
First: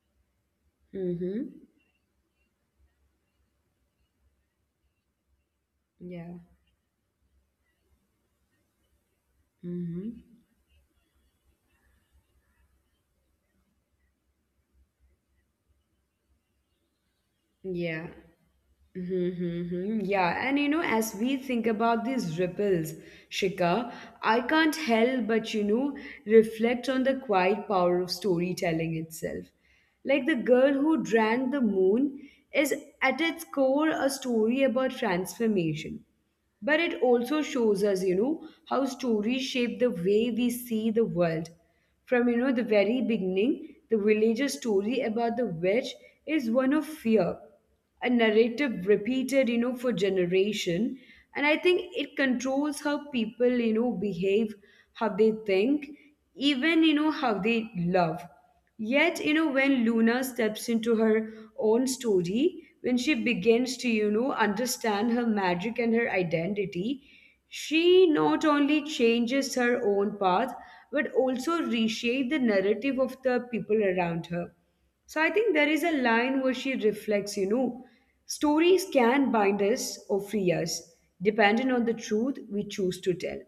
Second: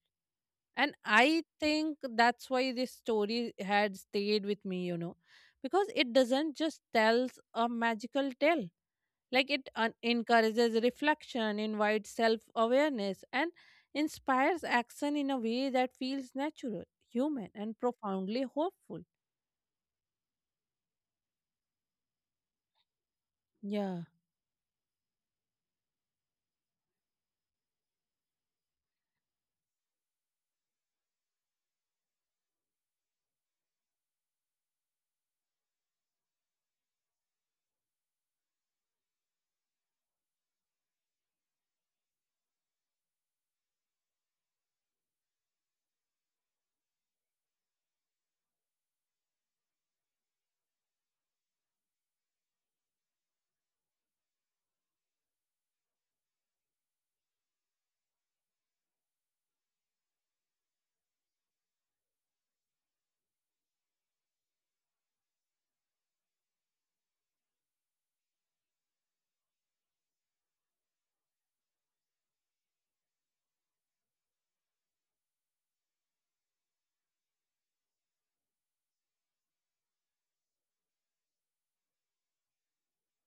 Speaker 2: And I
Speaker 1: Mm-hmm.
Speaker 2: think that's why this story had stayed with me, you know, because it
Speaker 1: Yeah.
Speaker 2: doesn't just tells a magical tale. Like, it
Speaker 1: hmm
Speaker 2: encourages reflection, invites self-awareness, and inspires action in a way that feels natural, human, and
Speaker 1: Yeah.
Speaker 2: profoundly hopeful.
Speaker 1: Mm-hmm. Yeah. And you know, as we think about these ripples, Shika,
Speaker 2: Yeah,
Speaker 1: I can't help but, you know, reflect on the quiet power of storytelling itself. Like the girl who drank the moon is at its core a story about transformation. But it also shows us, you know, how stories shape the way we see the world. From, you know, the very beginning, the villager's story about the witch is one of fear, a narrative repeated, you know, for generation. And I think it controls how people, you know, behave, how they think, even, you know, how they love. Yet, you know, when Luna steps into her own story, when she begins to, you know, understand her magic and her identity, she not only changes her own path, but also reshapes the narrative of the people around her. So I think there is a line where she reflects, you know, stories can bind us or free us, depending on the truth we choose to tell.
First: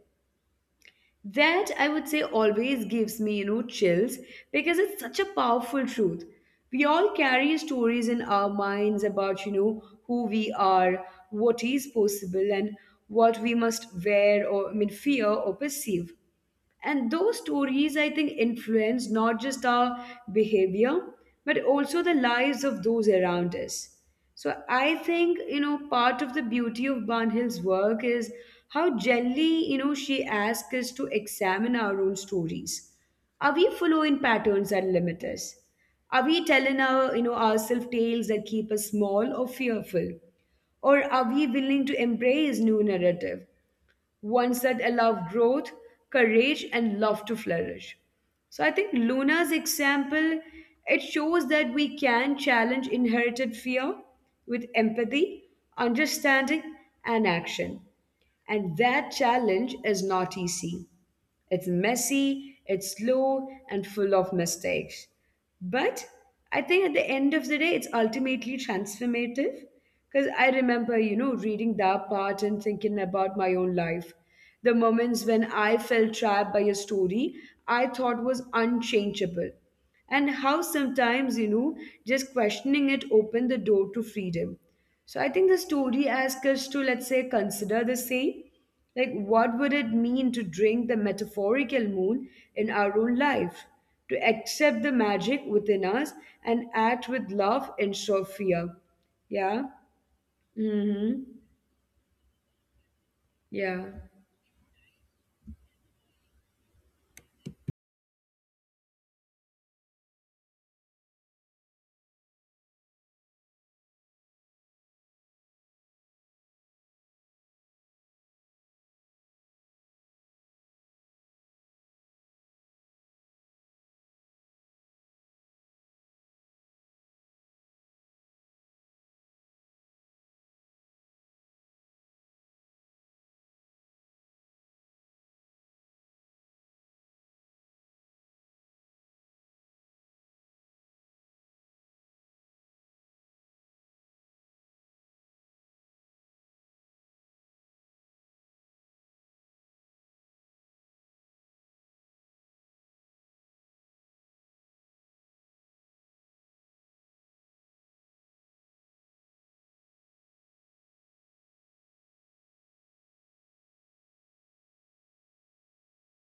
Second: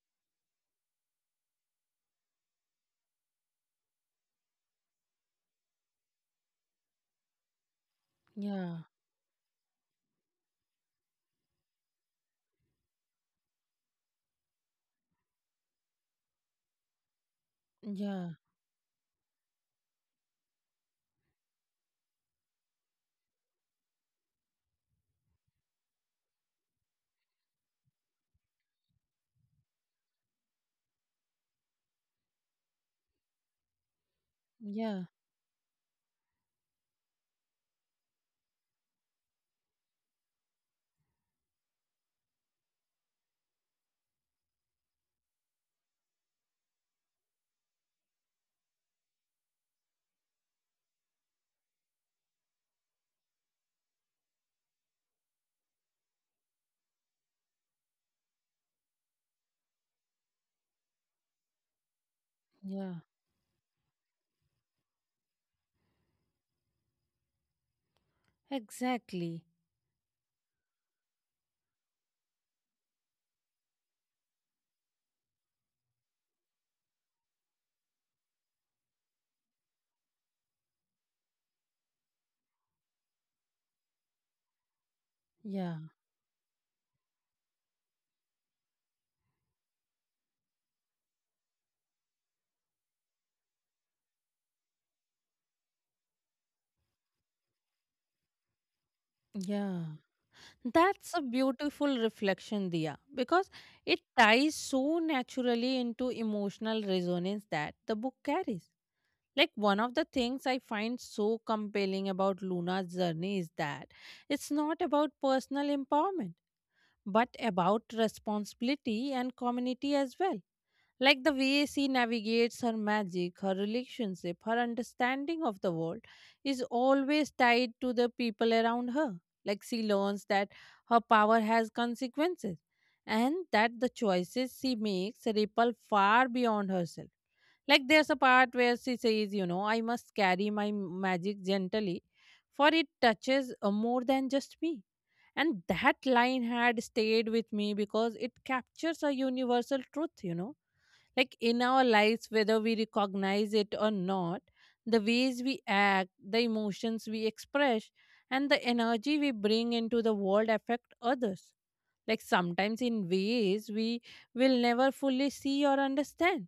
Speaker 1: That, I would say, always gives me, you know, chills, because it's such a powerful truth. We all carry stories in our
Speaker 2: yeah,
Speaker 1: minds about, you know, who we are, what is possible, and what we must wear, or I mean fear or perceive. And those stories, I think,
Speaker 2: yeah,
Speaker 1: influence not just our behavior, but also the lives of those around us. So I think, you know, part of the beauty of Barnhill's work is how gently, you know, she asks us to examine our own stories. Are we following patterns that
Speaker 2: yeah,
Speaker 1: limit us? Are we telling our, you know, ourselves tales that keep us small or fearful? Or are we willing to embrace new narrative? Ones that allow growth, courage, and love to flourish. So I think Luna's example, it shows that we can challenge inherited fear with empathy, understanding, and action. And that challenge is not easy. It's messy, it's
Speaker 2: yeah.
Speaker 1: slow, and full of mistakes. But I think at the end of the day, it's ultimately
Speaker 2: Exactly.
Speaker 1: transformative. Because I remember, you know, reading that part and thinking about my own life. The moments when I felt trapped by a story I thought was unchangeable, and how sometimes, you know, just questioning it opened the door to freedom. So I think the
Speaker 2: Yeah,
Speaker 1: story asks us to, let's say, consider the same. Like what would it mean to drink the metaphorical moon in our own life, to accept the magic within us and act with love instead of fear? Yeah.
Speaker 2: yeah. That's a
Speaker 1: Mm-hmm.
Speaker 2: beautiful reflection, Dia, because it
Speaker 1: Yeah.
Speaker 2: ties so naturally into emotional resonance that the book carries. Like, one of the things I find so compelling about Luna's journey is that it's not about personal empowerment, but about responsibility and community as well. Like, the way she navigates her magic, her relationship, her understanding of the world is always tied to the people around her. Like, she learns that her power has consequences and that the choices she makes ripple far beyond herself. Like, there's a part where she says, you know, I must carry my magic gently, for it touches more than just me. And that line had stayed with me because it captures a universal truth, you know. Like, in our lives, whether we recognize it or not, the ways we act, the emotions we express, and the energy we bring into the world affect others. Like, sometimes in ways we will never fully see or understand.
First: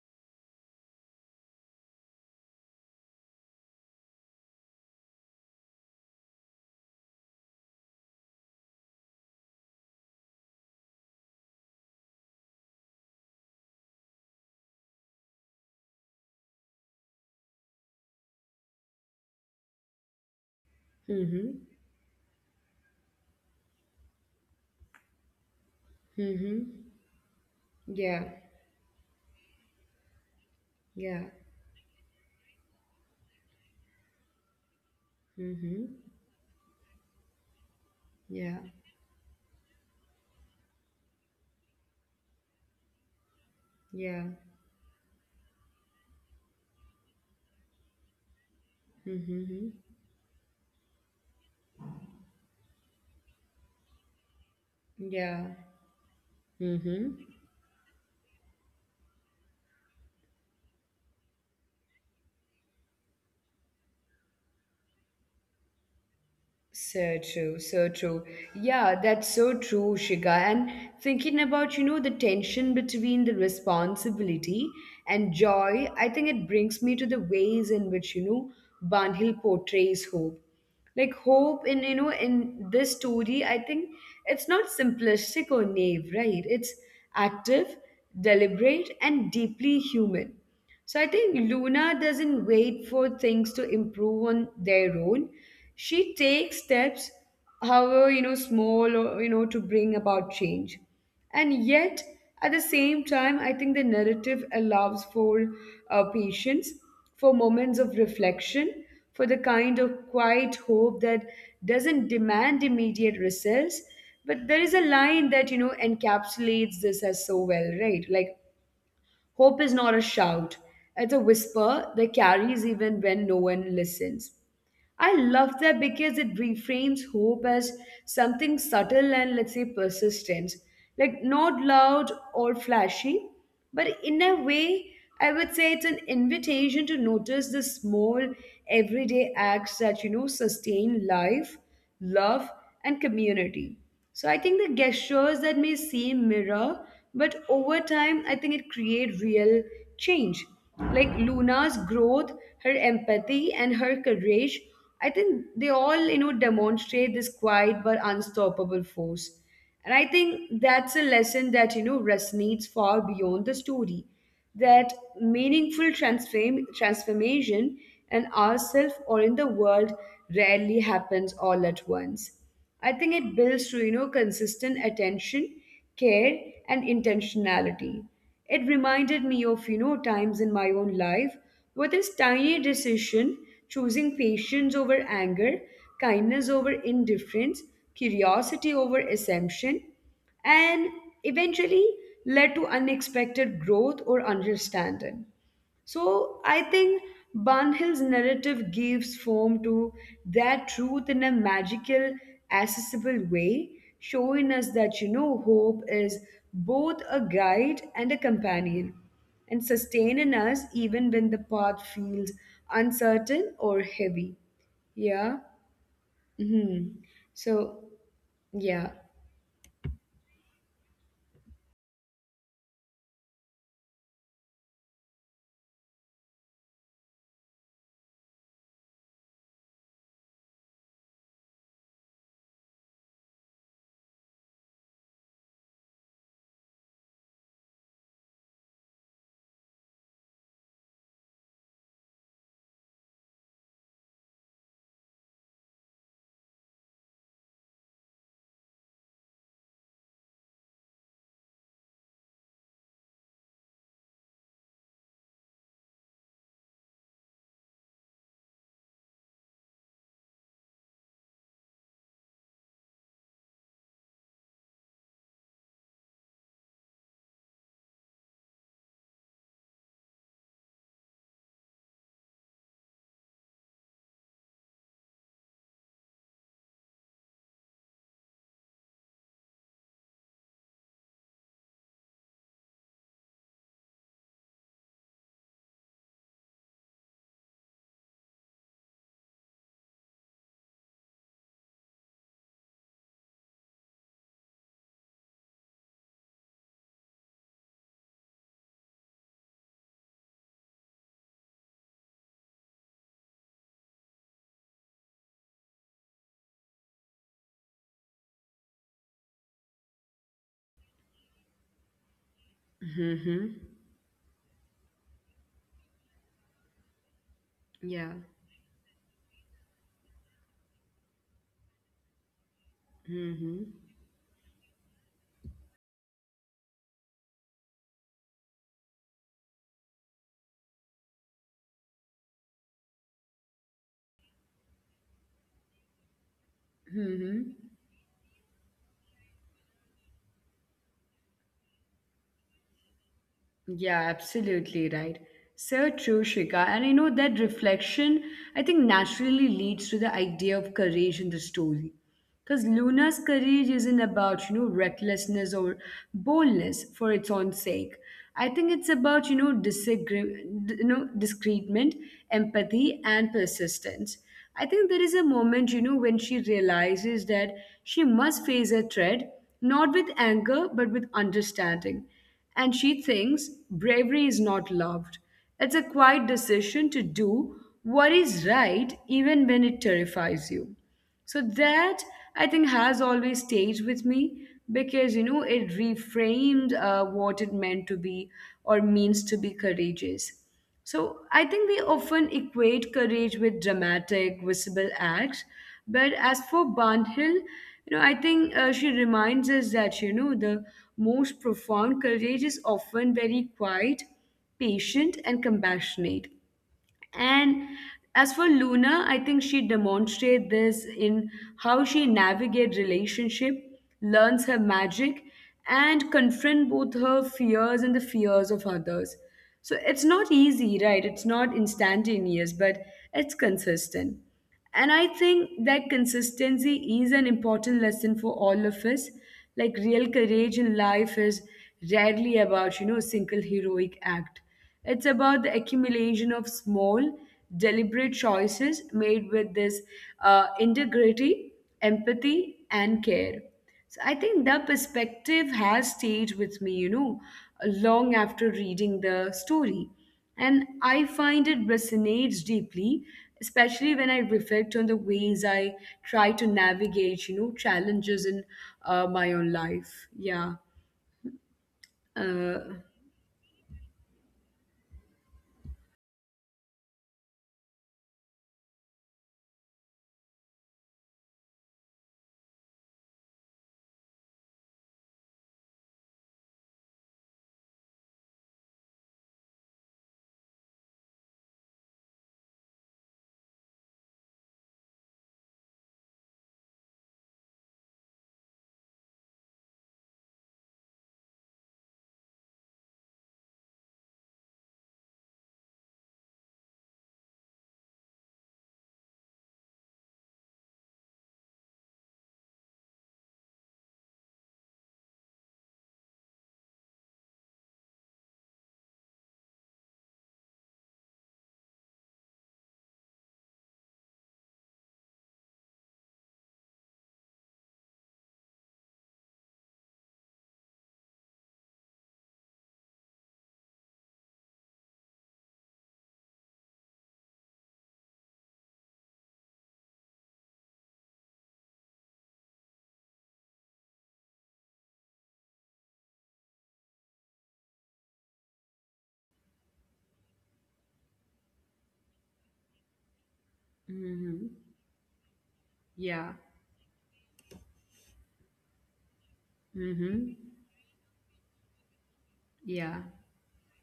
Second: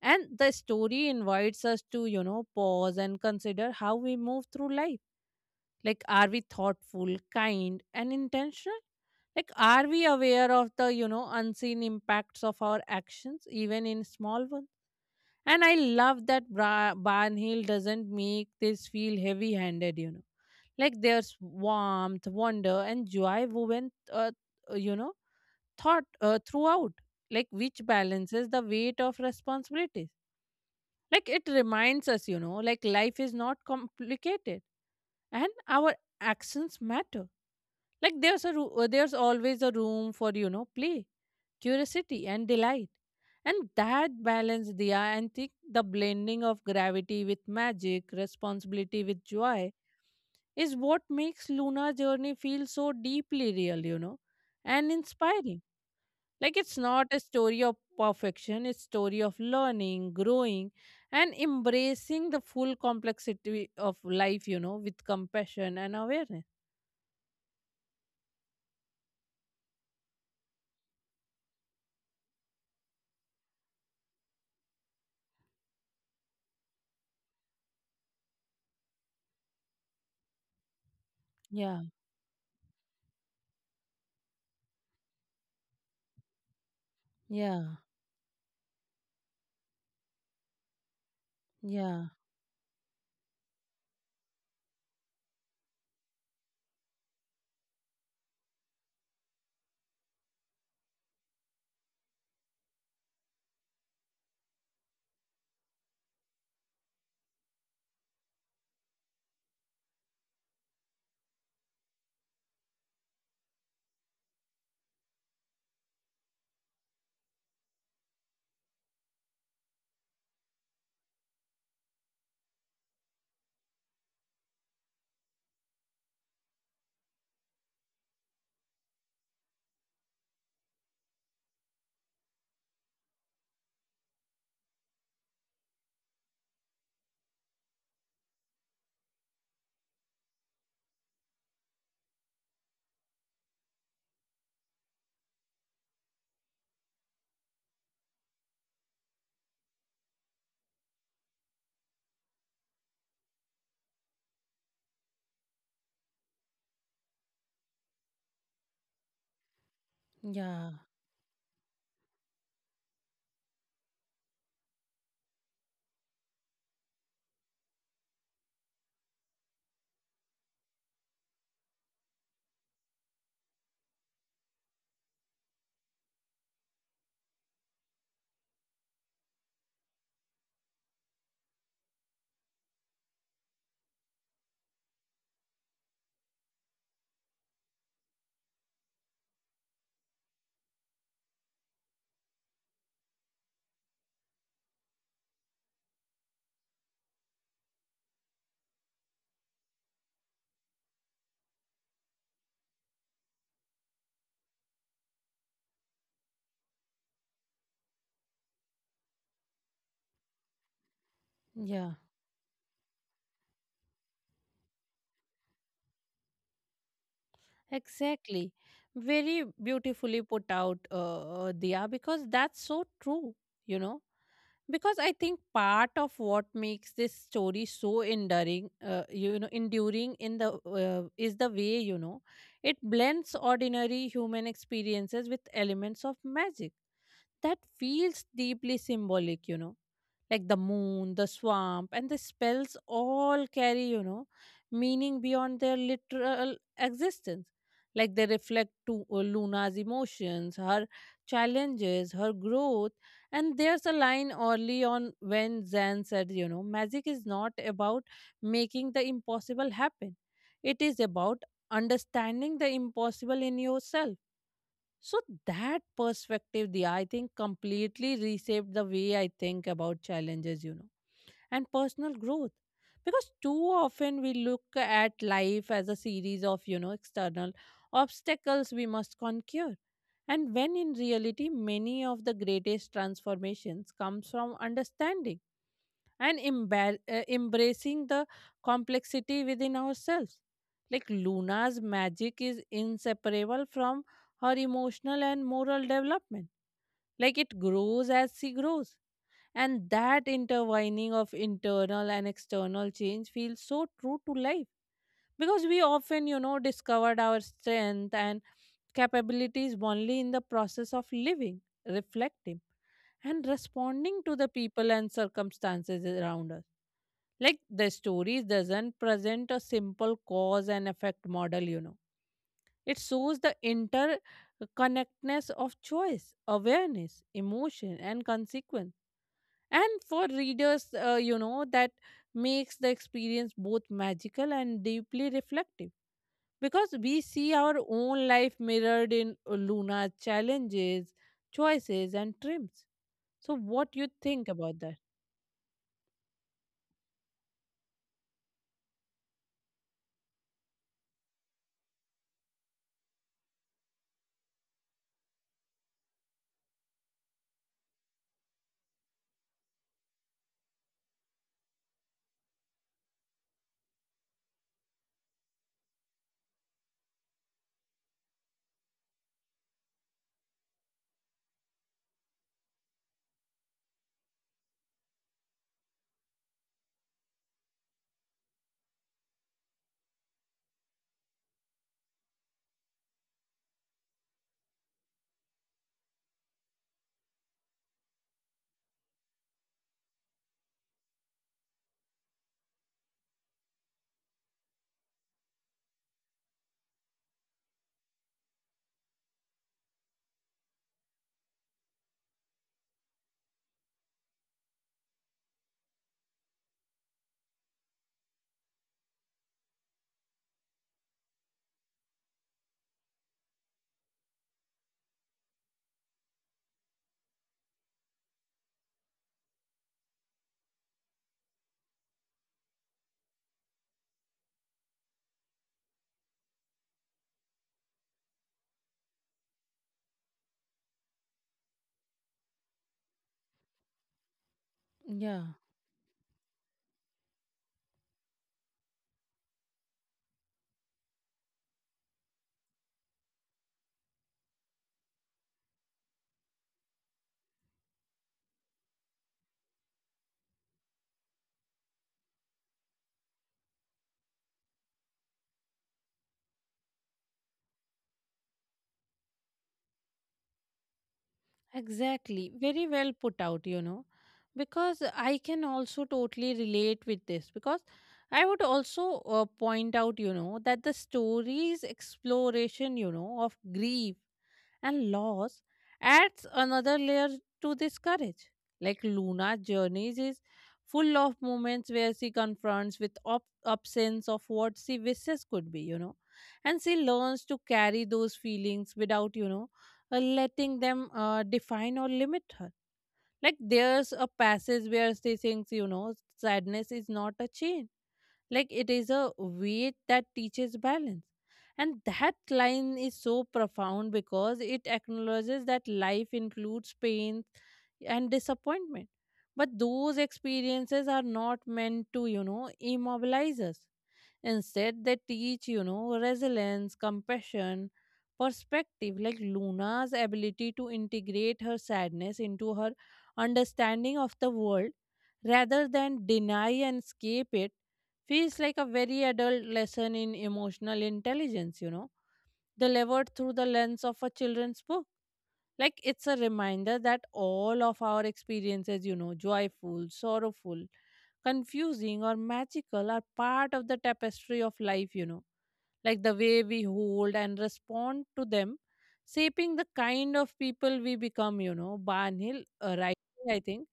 Speaker 2: And the story invites us to, you know, pause and consider how we move through life. Like, are we thoughtful, kind, and intentional? Like, are we aware of the, you know, unseen impacts of our actions, even in small ones? And I love that Barnhill doesn't make this feel heavy handed, you know. Like, there's
Speaker 1: Mm-hmm.
Speaker 2: warmth, wonder, and joy woven, you know, thought
Speaker 1: Mm-hmm.
Speaker 2: throughout, like, which
Speaker 1: Yeah.
Speaker 2: balances the weight of responsibilities.
Speaker 1: Yeah.
Speaker 2: Like, it reminds us, you know, like life is not complicated and our
Speaker 1: Mm-hmm.
Speaker 2: actions matter. Like,
Speaker 1: Yeah.
Speaker 2: there's always a room for, you know, play, curiosity and delight. And
Speaker 1: Yeah.
Speaker 2: that balance, Dia, and think the blending of gravity with magic, responsibility with
Speaker 1: Mm-hmm.
Speaker 2: joy, is what makes Luna's journey feel so deeply real, you know, and
Speaker 1: Yeah.
Speaker 2: inspiring. Like, it's not a
Speaker 1: Mm-hmm.
Speaker 2: story of perfection. It's story of learning, growing, and embracing the full complexity of life, you know, with compassion and awareness.
Speaker 1: So true, so true. Yeah, that's so true, Shika. And thinking about, you know, the tension between the responsibility and joy, I think it brings me to the ways in which, you know, Banhil portrays hope. Like hope
Speaker 2: Yeah,
Speaker 1: in, you know, in this story, I think it's not simplistic or naive, right? It's
Speaker 2: yeah,
Speaker 1: active, deliberate, and deeply human. So I think Luna
Speaker 2: yeah,
Speaker 1: doesn't wait for things to improve on their own. She takes steps, however, you know, small or, you know, to bring about change. And yet, at the same time, I think the narrative allows for patience, for moments of reflection, for the kind of quiet hope that doesn't demand immediate results. But there is a line that, you know, encapsulates this as so well, right? Like, hope is not a shout, it's a whisper that carries even when no one listens. I love that because it reframes hope as something subtle and, let's say, persistent. Like, not loud or flashy, but in a way, I would say it's an invitation to notice the small, everyday acts that, you know, sustain life, love, and community. So I think the gestures that may seem mirror, but over time, I think it create real change. Like Luna's growth, her empathy, and her courage, I think they all, you know, demonstrate this quiet but unstoppable force. And I think that's a
Speaker 2: yeah,
Speaker 1: lesson that, you know, resonates far beyond the story. That meaningful transformation in ourselves or in the world rarely happens all at once. I think it builds through, you know, consistent attention, care, and intentionality. It reminded me of, you know, times in my own life where this tiny decision, choosing patience over anger, kindness over indifference, curiosity over assumption, and eventually led to unexpected growth or understanding. So I think Barnhill's narrative gives form to that truth in a magical, accessible way, showing us that, you know, hope is both a guide and a companion, and sustaining us even when the path
Speaker 2: yeah.
Speaker 1: feels uncertain or heavy. Yeah. hmm So
Speaker 2: Exactly.
Speaker 1: yeah.
Speaker 2: Very beautifully put out, Dia, because that's so true, you know. Because I think part of what makes this story so enduring, you know, enduring in the is the way, you know, it blends ordinary human experiences with elements of magic that feels deeply symbolic, you know. Like, the moon, the swamp, and the spells all carry, you know, meaning beyond their literal existence. Like, they reflect to Luna's emotions, her challenges, her growth. And there's a line early on when Zan said, you know, magic is not about making the impossible happen, it is about understanding the impossible in yourself. So that perspective, the I think completely reshaped the way I think about challenges, you know, and personal growth. Because too often we look at life as a series of, you know, external obstacles we must conquer. And when in reality, many of the greatest transformations comes from understanding and embracing the complexity within ourselves. Like, Luna's magic is inseparable from her emotional and moral development. Like, it grows as she grows. And that intertwining of internal and external change feels so true to life, because we often, you know, discovered our strength and capabilities only in the process of living, reflecting, and
Speaker 1: hmm
Speaker 2: responding to the people and circumstances around us. Like, the
Speaker 1: Yeah.
Speaker 2: story doesn't present a simple cause and effect model, you know. It shows the
Speaker 1: hmm
Speaker 2: interconnectedness of choice, awareness, emotion, and consequence. And for readers, you know, that makes the experience both magical and deeply reflective, because we see
Speaker 1: hmm
Speaker 2: our own life mirrored in Luna's challenges, choices, and trims. So, what you
Speaker 1: Yeah,
Speaker 2: think about that?
Speaker 1: absolutely right. So true, Shika. And you know that reflection, I think, naturally leads to the idea of courage in the story. Because Luna's courage isn't about, you know, recklessness or boldness for its own sake. I think it's about, you know, disagree, you know, discernment, empathy, and persistence. I think there is a moment, you know, when she realizes that she must face a threat, not with anger, but with understanding. And she thinks bravery is not loved. It's a quiet decision to do what is right even when it terrifies you. So that I think has always stayed with me because, you know, it reframed what it meant to be or means to be courageous. So I think we often equate courage with dramatic, visible acts. But as for Barnhill, you know, I think she reminds us that, you know, the most profound courage is often very quiet, patient, and compassionate. And as for Luna, I think she demonstrates this in how she navigates relationship, learns her magic, and confront both her fears and the fears of others. So it's not easy, right? It's not instantaneous, but it's consistent. And I think that consistency is an important lesson for all of us. Like real courage in life is rarely about, a single heroic act. It's about the
Speaker 2: Yeah.
Speaker 1: accumulation of small, deliberate choices made with this integrity, empathy, and care. So I think the perspective has stayed with me, long after reading the story. And I find it resonates deeply, especially when I reflect on the ways I try to navigate, challenges in my own life. Yeah.
Speaker 2: Exactly.
Speaker 1: Uh,
Speaker 2: Very well put out, you know, because I can also totally relate with this. Because I would also point out, you know, that the story's exploration, you know, of grief and loss adds another layer to this courage. Like, Luna's journeys is full of moments where she confronts with absence of what she wishes could be, you know, and she learns to carry those feelings without, you know, letting them define or limit her. Like, there's a passage where she thinks, you know, sadness is not a change, like it is a weight that teaches balance. And that line is so profound because it acknowledges that life includes pain and disappointment, but those experiences are not meant to, you know, immobilize us. Instead they teach, you know, resilience, compassion, perspective. Like, Luna's ability to integrate her sadness into her understanding of the world, rather than deny and escape it, feels like a very adult lesson in emotional intelligence, you know, delivered through the lens of a children's book. Like, it's a reminder that all of our experiences, you know, joyful, sorrowful, confusing, or magical, are part of the
Speaker 1: mhm.
Speaker 2: tapestry of life, you know, like the
Speaker 1: Yeah.
Speaker 2: way we hold and respond to them, shaping the
Speaker 1: Hmm.
Speaker 2: kind of people we become, you know. Barnhill,
Speaker 1: Yeah.
Speaker 2: right, I think,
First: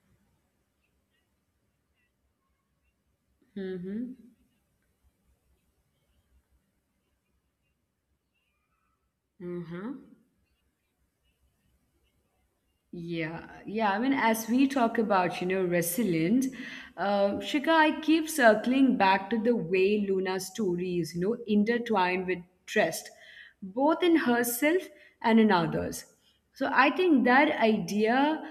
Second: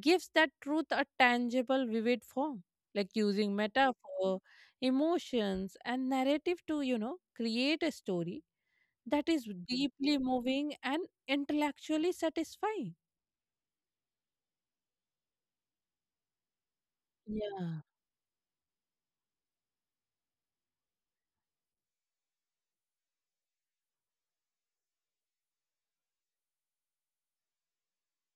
Speaker 2: gives that truth a tangible, vivid form, like using
Speaker 1: Hmm.
Speaker 2: metaphor, emotions, and narrative to, create a story that is deeply
Speaker 1: Hmm.
Speaker 2: moving and intellectually satisfying.
Speaker 1: Yeah, yeah. I mean, as we talk about, resilience, Shika,
Speaker 2: Yeah.
Speaker 1: I keep circling back to the way Luna's story is, intertwined with trust, both in herself and in others. So I think that idea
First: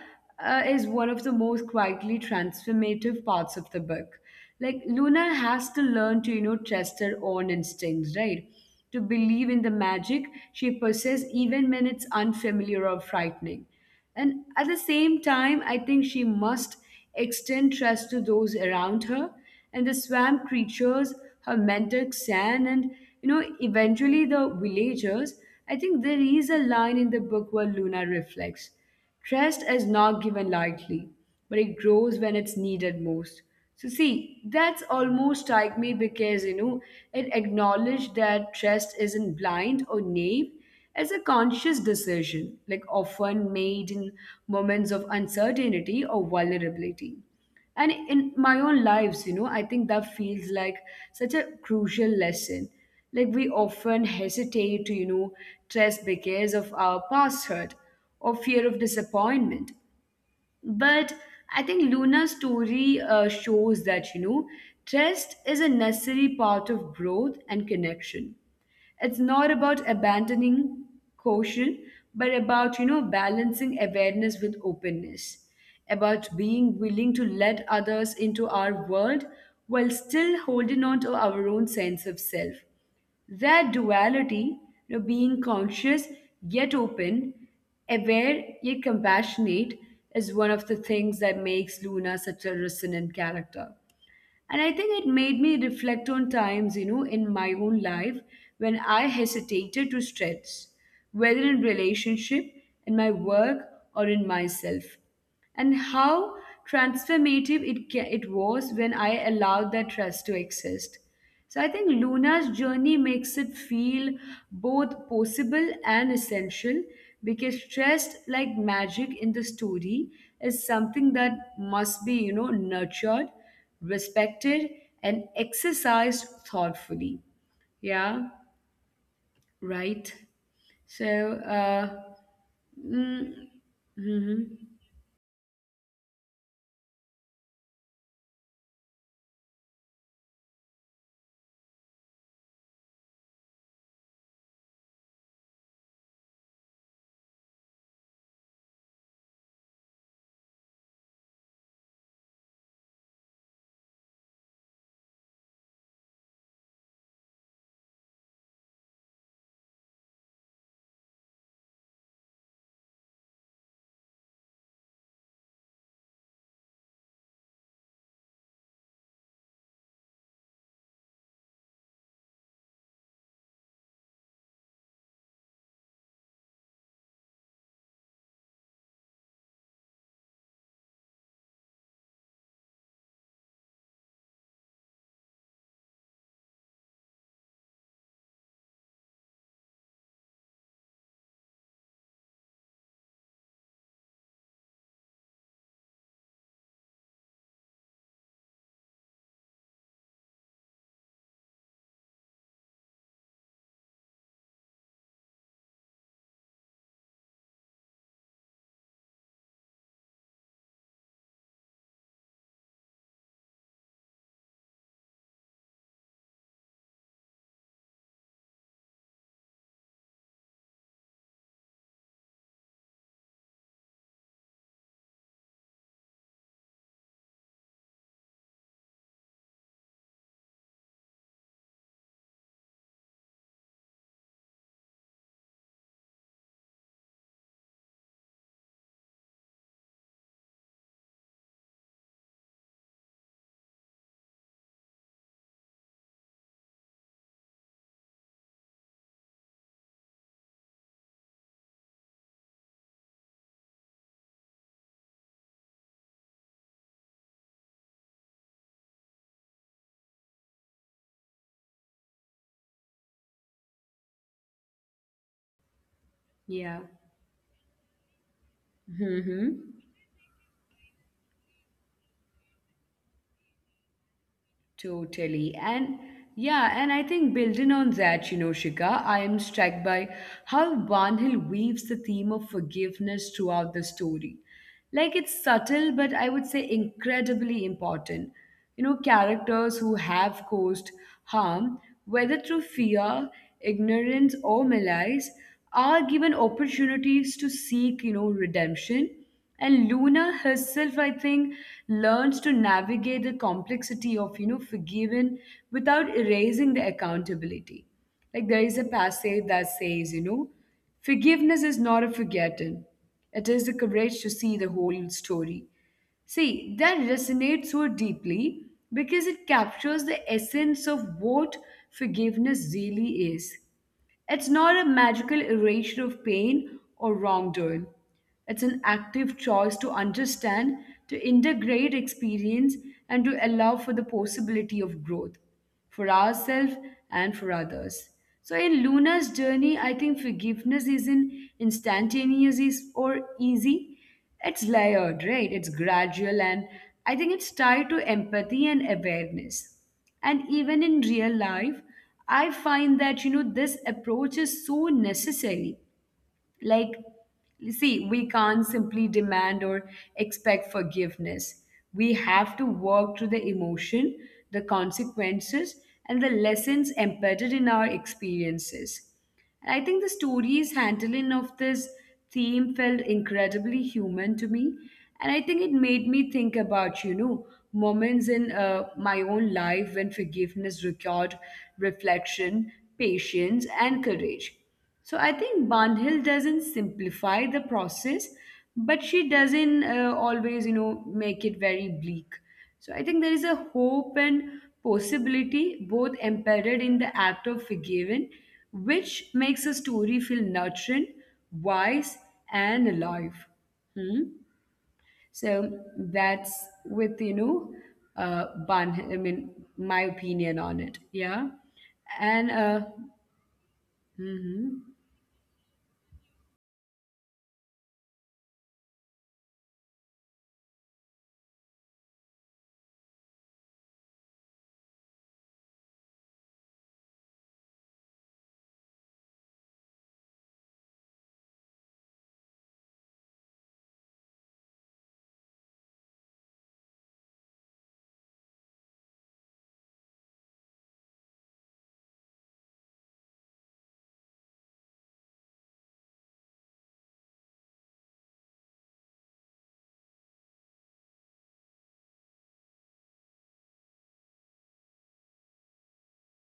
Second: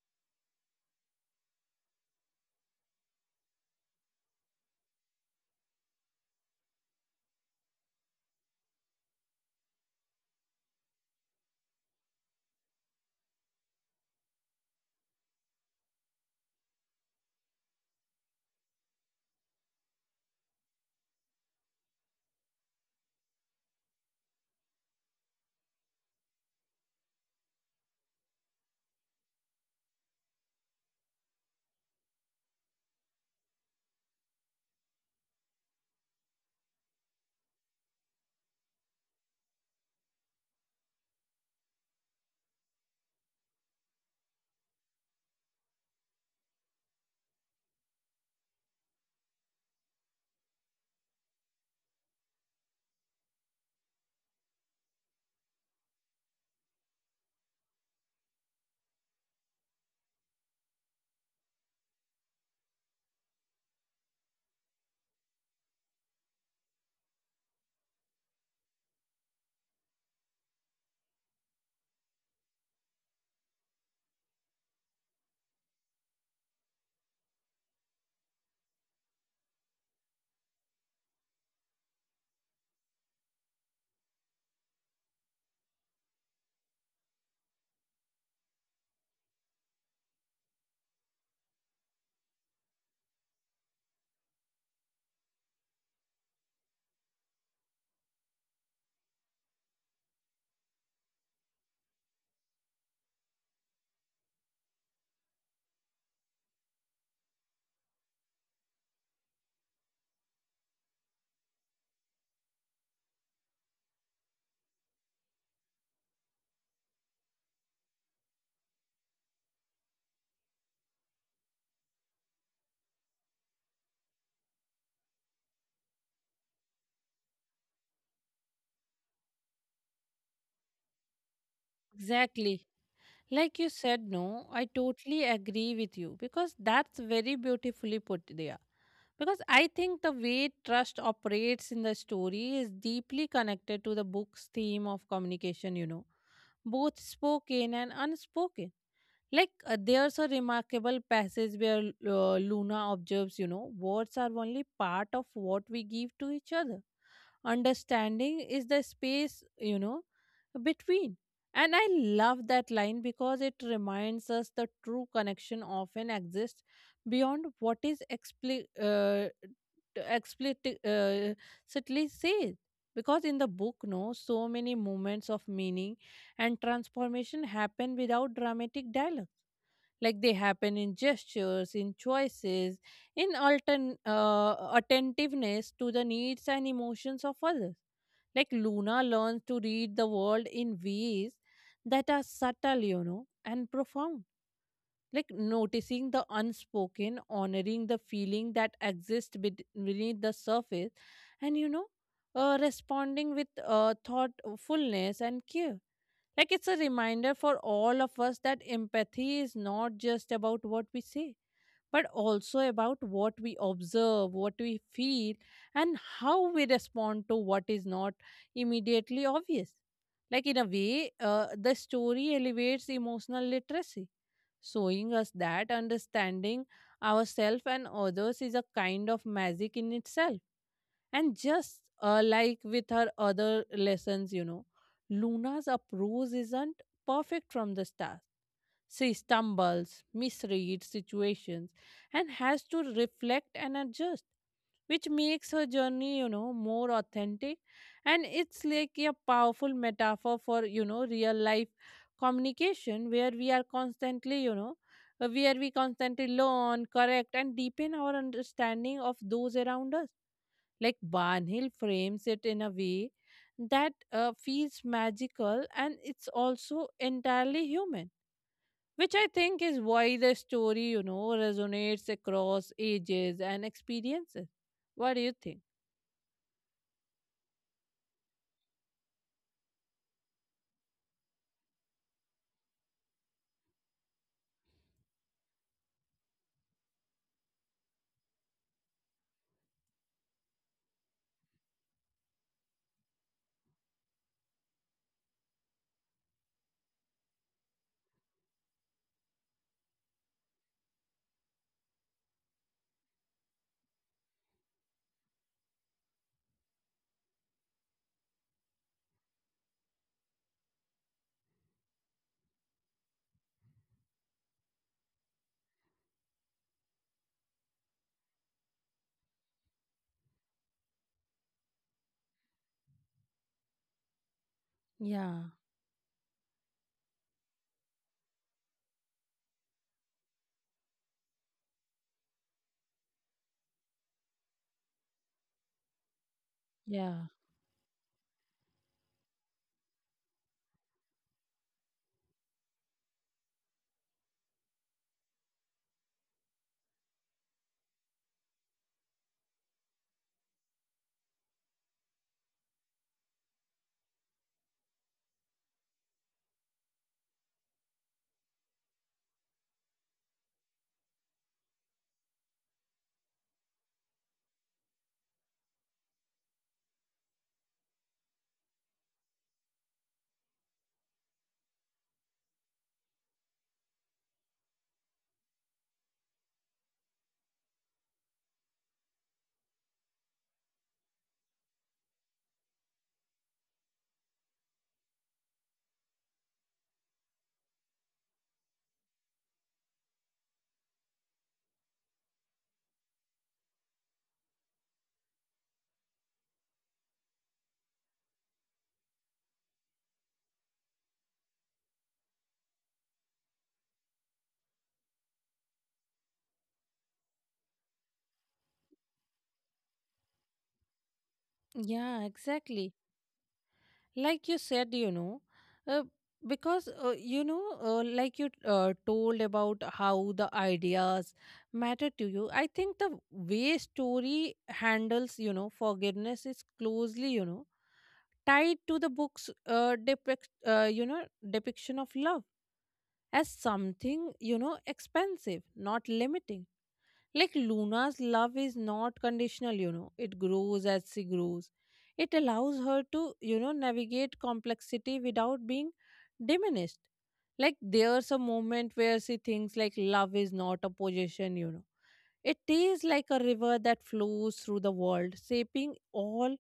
Speaker 1: is one of the most quietly transformative parts of the book. Like Luna has to learn to, trust her own instincts, right? To believe in the magic she possesses, even when it's unfamiliar or frightening. And at the same time, I think she must extend trust to those around her and the swamp creatures, her mentor Xan, and you know, eventually the villagers. I think there is a line in the book where Luna reflects. Trust is not given lightly, but it grows when it's needed most. So see, that's almost like me because you know it acknowledged that trust isn't blind or naive. It's a conscious decision, like often made in moments of uncertainty or vulnerability, and in my own lives you know I think that feels like such a crucial lesson. Like we often hesitate to trust because of our past hurt or fear of disappointment. But I think Luna's story shows that, trust is a necessary part of growth and connection. It's not about abandoning caution, but about, balancing awareness with openness, about being willing to let others into our world while still holding on to our own sense of self. That duality, you know, being conscious yet open, aware yet compassionate, is one of the things that makes Luna such a resonant character. And I think it made me reflect on times, in my own life when I hesitated to stretch, whether in relationship, in my work, or in myself and how transformative it was when I allowed that trust to exist. So I think Luna's journey makes it feel both possible and essential because trust, like magic in the story, is something that must be you know nurtured, respected, and exercised thoughtfully. Yeah, right. So,
Speaker 2: Exactly.
Speaker 1: mm,
Speaker 2: Like you said,
Speaker 1: hmm,
Speaker 2: no, I totally agree with you because that's very beautifully put there. Because I think the way trust operates in the story is deeply connected to the book's theme of communication, you know, both spoken and unspoken. Like, there's a remarkable passage where Luna observes, you know, words are only part of what we give to each other. Understanding is the space, you know, between. And I love that line because it reminds us the true connection often exists beyond what is explicit certainly said, because in the book no so many moments of meaning and transformation happen without dramatic dialogue, like they happen in gestures, in choices, in attentiveness to the needs and emotions of others. Like Luna learns to read the world in ways that are subtle, you know, and profound, like noticing the unspoken, honoring the feeling that exists beneath the surface and responding with thoughtfulness and care. Like it's a reminder for all of us that empathy is not just about what we say, but also about what we observe, what we feel, and how we respond to what is not immediately obvious. Like in a way, the story elevates emotional literacy, showing us that understanding ourselves and others is a kind of magic in itself. And just like with her other lessons, you know, Luna's approach isn't perfect from the start. She stumbles, misreads situations, and has to reflect and adjust, which makes her journey, you know, more authentic. And it's like a powerful metaphor for, you know, real life communication where we are constantly, you know, where we constantly learn, correct, and deepen our understanding of those around us. Like Barnhill frames it in a way that feels magical, and it's also
Speaker 1: yeah.
Speaker 2: entirely human, which I
Speaker 1: Mm-hmm.
Speaker 2: think is why the story, you know, resonates across ages and experiences. What do you
Speaker 1: Totally.
Speaker 2: think?
Speaker 1: And yeah, and I think building on that, Shika, I am struck by how Vanhil weaves the theme of forgiveness throughout the story. Like it's subtle, but I would say incredibly important. You know, characters who have caused harm, whether through fear, ignorance, or malice, are given opportunities to seek, redemption and Luna herself, I think, learns to navigate the complexity of, forgiven without erasing the accountability. Like there is a passage that says, forgiveness is not a forgotten. It is the courage to see the whole story. See, that resonates so deeply because it captures the essence of what forgiveness really is. It's not a magical
Speaker 2: Yeah.
Speaker 1: erasure of pain or wrongdoing. It's an active choice to understand, to integrate experience, and to allow for the possibility of growth for ourselves
Speaker 2: Yeah.
Speaker 1: and for others. So, in Luna's journey, I think forgiveness isn't instantaneous is- or easy. It's layered, right? It's gradual, and I think it's tied to empathy and awareness. And even in real life, I find that you know this approach is so necessary like, see, we can't simply demand or expect forgiveness. We have to work through the emotion, the consequences, and the lessons embedded in our experiences. And I think the story's handling of this theme felt incredibly human to me. And I think it made me think about, moments in my own life when forgiveness required reflection, patience, and courage. So I think Bandhil doesn't simplify the process, but she doesn't always, make it very bleak. So I think there is a hope and possibility both embedded in the act of forgiving, which makes a story feel nurturing, wise, and alive. Hmm? So that's with, Bandhil, I mean, my opinion on it. Yeah.
Speaker 2: Yeah,
Speaker 1: And,
Speaker 2: exactly. Like you said,
Speaker 1: mhm,
Speaker 2: uh, because like you told about how the ideas matter to you. I think the way story handles, you know, forgiveness is closely, you know, tied to the book's you know, depiction of love as something, you know, expensive, not limiting. Like Luna's love is not conditional, you know, it grows as she grows. It allows her to, you know, navigate complexity without being diminished. Like there's a moment where she thinks, like, love is not a possession, you know. It is like a river that flows through the world, shaping all,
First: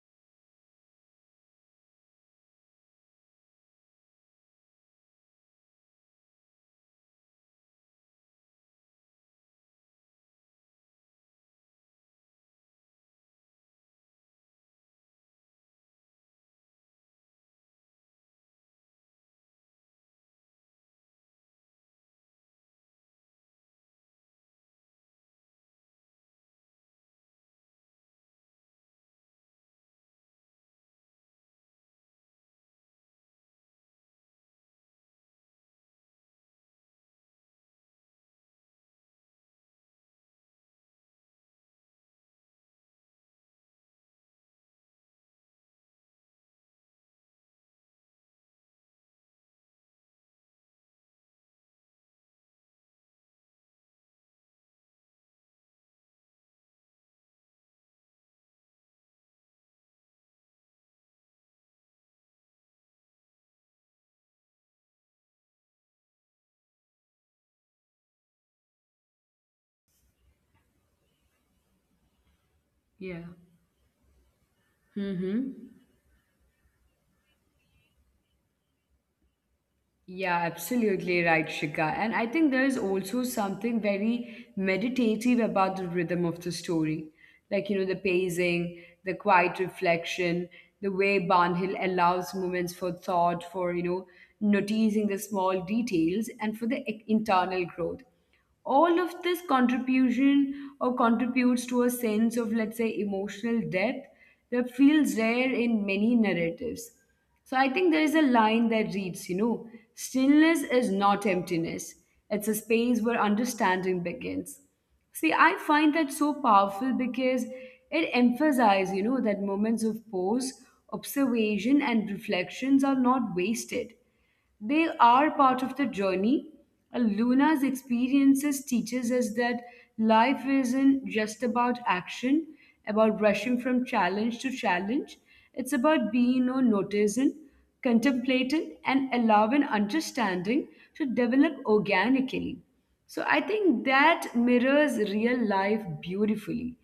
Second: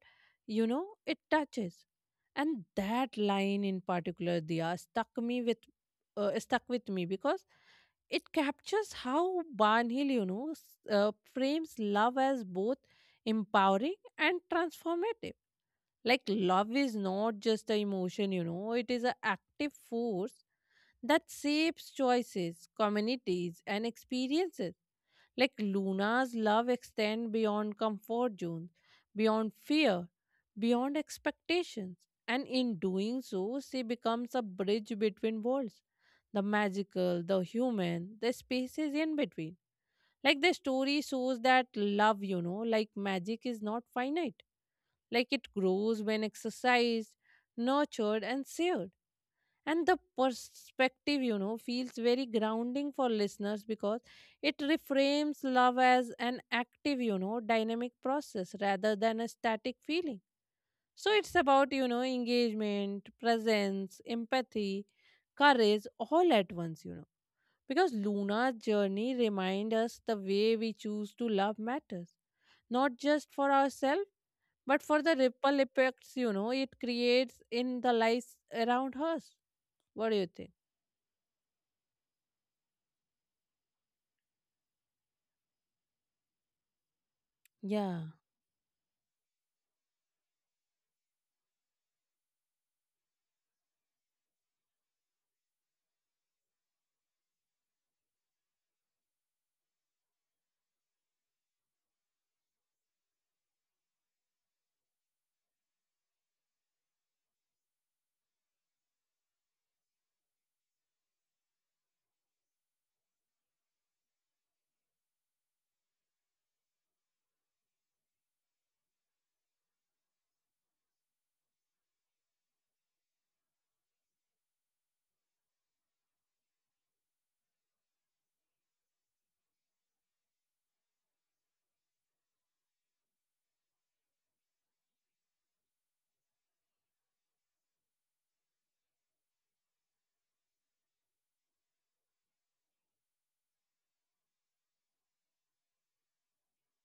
Speaker 2: you know, it touches. And that line in particular, Dia, stuck with me because it captures how Barnhill, you know, frames love as both empowering and transformative. Like love is not just an emotion, you know, it is an active force that shapes choices, communities, and experiences. Like Luna's love extends beyond comfort zones, beyond fear, beyond expectations, and in doing so, she becomes a bridge between worlds, the magical, the human, the spaces in between. Like the story shows that love, you know, like magic, is not finite. Like it grows when exercised, nurtured, and shared. And the perspective, you know, feels very grounding for listeners because it reframes love as an active, you know, dynamic process rather than a static feeling. So it's about, you know, engagement, presence, empathy, courage, all at once, you know. Because Luna's journey reminds us the way we choose to love matters, not
Speaker 1: yeah.
Speaker 2: just for ourselves, but for the ripple effects, you know, it creates in the lives around us. What do you
Speaker 1: Yeah,
Speaker 2: think?
Speaker 1: absolutely right, Shika. And I think there is also something very meditative about the rhythm of the story. Like,
Speaker 2: Yeah,
Speaker 1: the pacing, the quiet reflection, the way Barnhill allows moments for thought, for, noticing the small details and for the internal growth, all of this contribution or contributes to a sense of, let's say, emotional depth that feels rare in many narratives. So I think there is a line that reads you know stillness is not emptiness, it's a space where understanding begins. See, I find that so powerful because it emphasizes you know that moments of pause, observation and reflections are not wasted, they are part of the journey. And Luna's experiences teaches us that life isn't just about action, about rushing from challenge to challenge. It's about being or noticing, contemplating, and allowing understanding to develop organically. So I think that mirrors real life beautifully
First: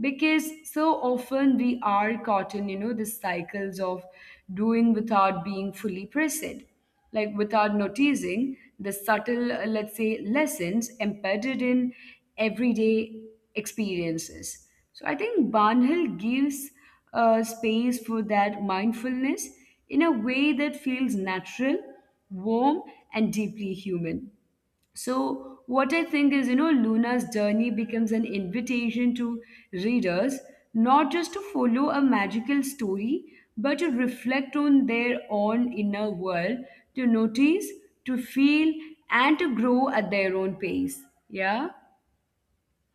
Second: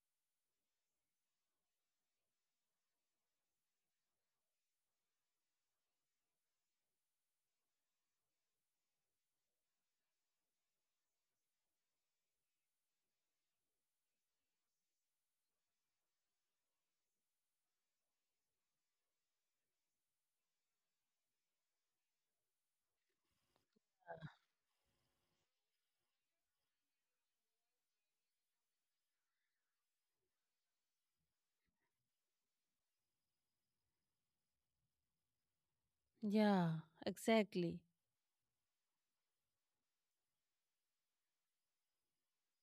Speaker 1: because so often we are caught in, the cycles of doing without being fully present, like without noticing the subtle, let's say, lessons embedded in everyday experiences. So I think Banhil gives space for that mindfulness in a way that feels natural, warm, and deeply human. So, what I think is, Luna's journey becomes an invitation to readers not just to follow a magical story, but to reflect on their own inner world,
Speaker 2: yeah,
Speaker 1: to notice,
Speaker 2: Exactly.
Speaker 1: to feel, and to grow at their own pace. Yeah?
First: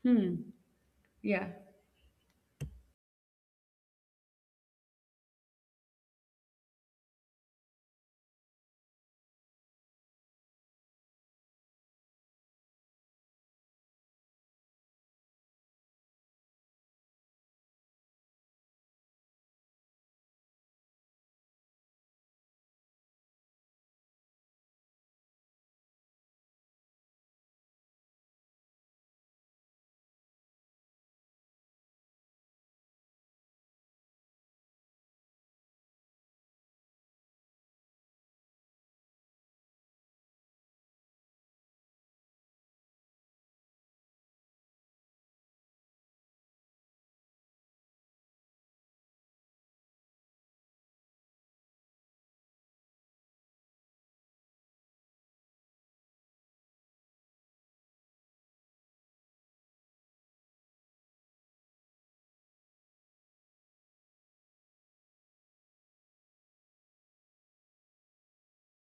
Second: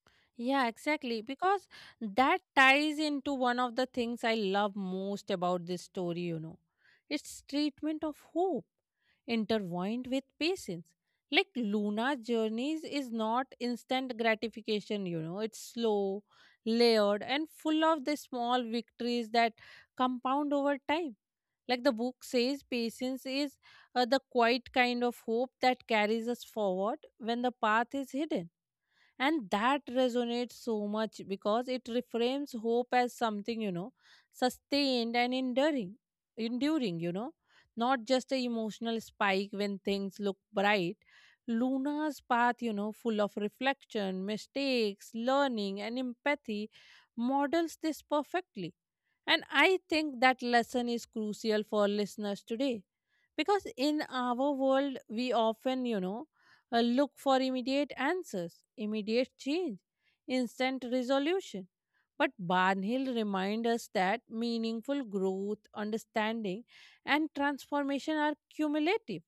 Speaker 1: Hmm.
Speaker 2: Yeah, exactly.
Speaker 1: Yeah.
Speaker 2: Because that ties into one of the things I love most about this story, you know. It's treatment of hope intertwined with patience. Like Luna's journeys is not instant gratification, you know, it's slow, layered, and full of the small victories that compound over time. Like the book says, patience is the quiet kind of hope that carries us forward when the path is hidden. And that resonates so much because it reframes hope as something, you know, sustained and enduring, you know, not just a emotional spike when things look bright. Luna's path, you know, full of reflection, mistakes, learning, and empathy, models this perfectly. And I think that lesson is crucial for listeners today because in our world, we often, look for immediate answers, immediate change, instant resolution. But Barnhill reminds us that meaningful growth, understanding, and transformation are cumulative,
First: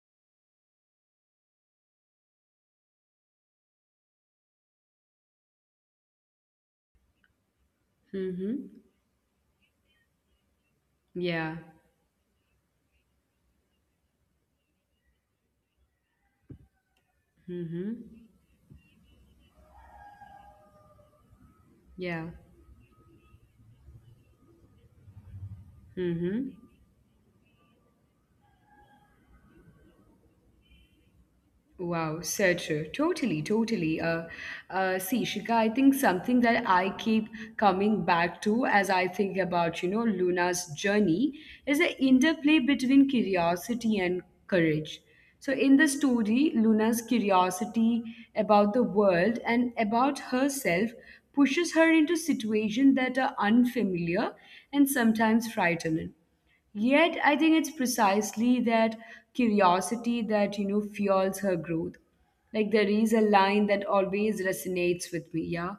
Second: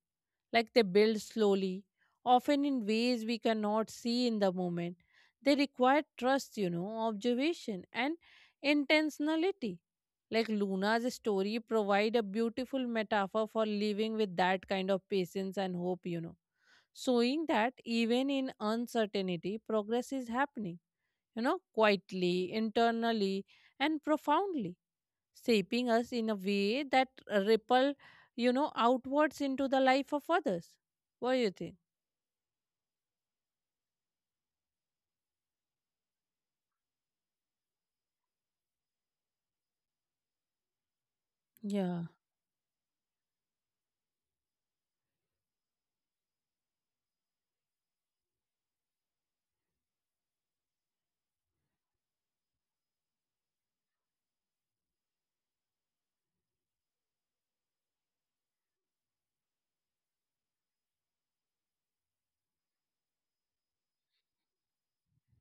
Speaker 2: like they build slowly, often in ways we cannot see in the moment. They require trust, you know, observation, and
Speaker 1: Mm-hmm.
Speaker 2: intentionality. Like Luna's
Speaker 1: Yeah.
Speaker 2: story provide a beautiful metaphor for living with that kind of patience and hope, you know, showing that
Speaker 1: Mm-hmm.
Speaker 2: even in uncertainty, progress is happening, you know,
Speaker 1: Yeah.
Speaker 2: quietly, internally, and profoundly shaping us in a
Speaker 1: Mm-hmm.
Speaker 2: way that ripple, you know, outwards into the life of others. What do you think?
Speaker 1: Wow, so true. Totally, totally. See, Shika, I think something that I keep coming back to as I think about, Luna's journey is the
Speaker 2: Yeah,
Speaker 1: interplay between curiosity and courage. So, in the story, Luna's curiosity about the world and about herself pushes her into situations that are unfamiliar and sometimes frightening. Yet, I think it's precisely that curiosity that, fuels her growth. Like, there is a line that always resonates with me, yeah?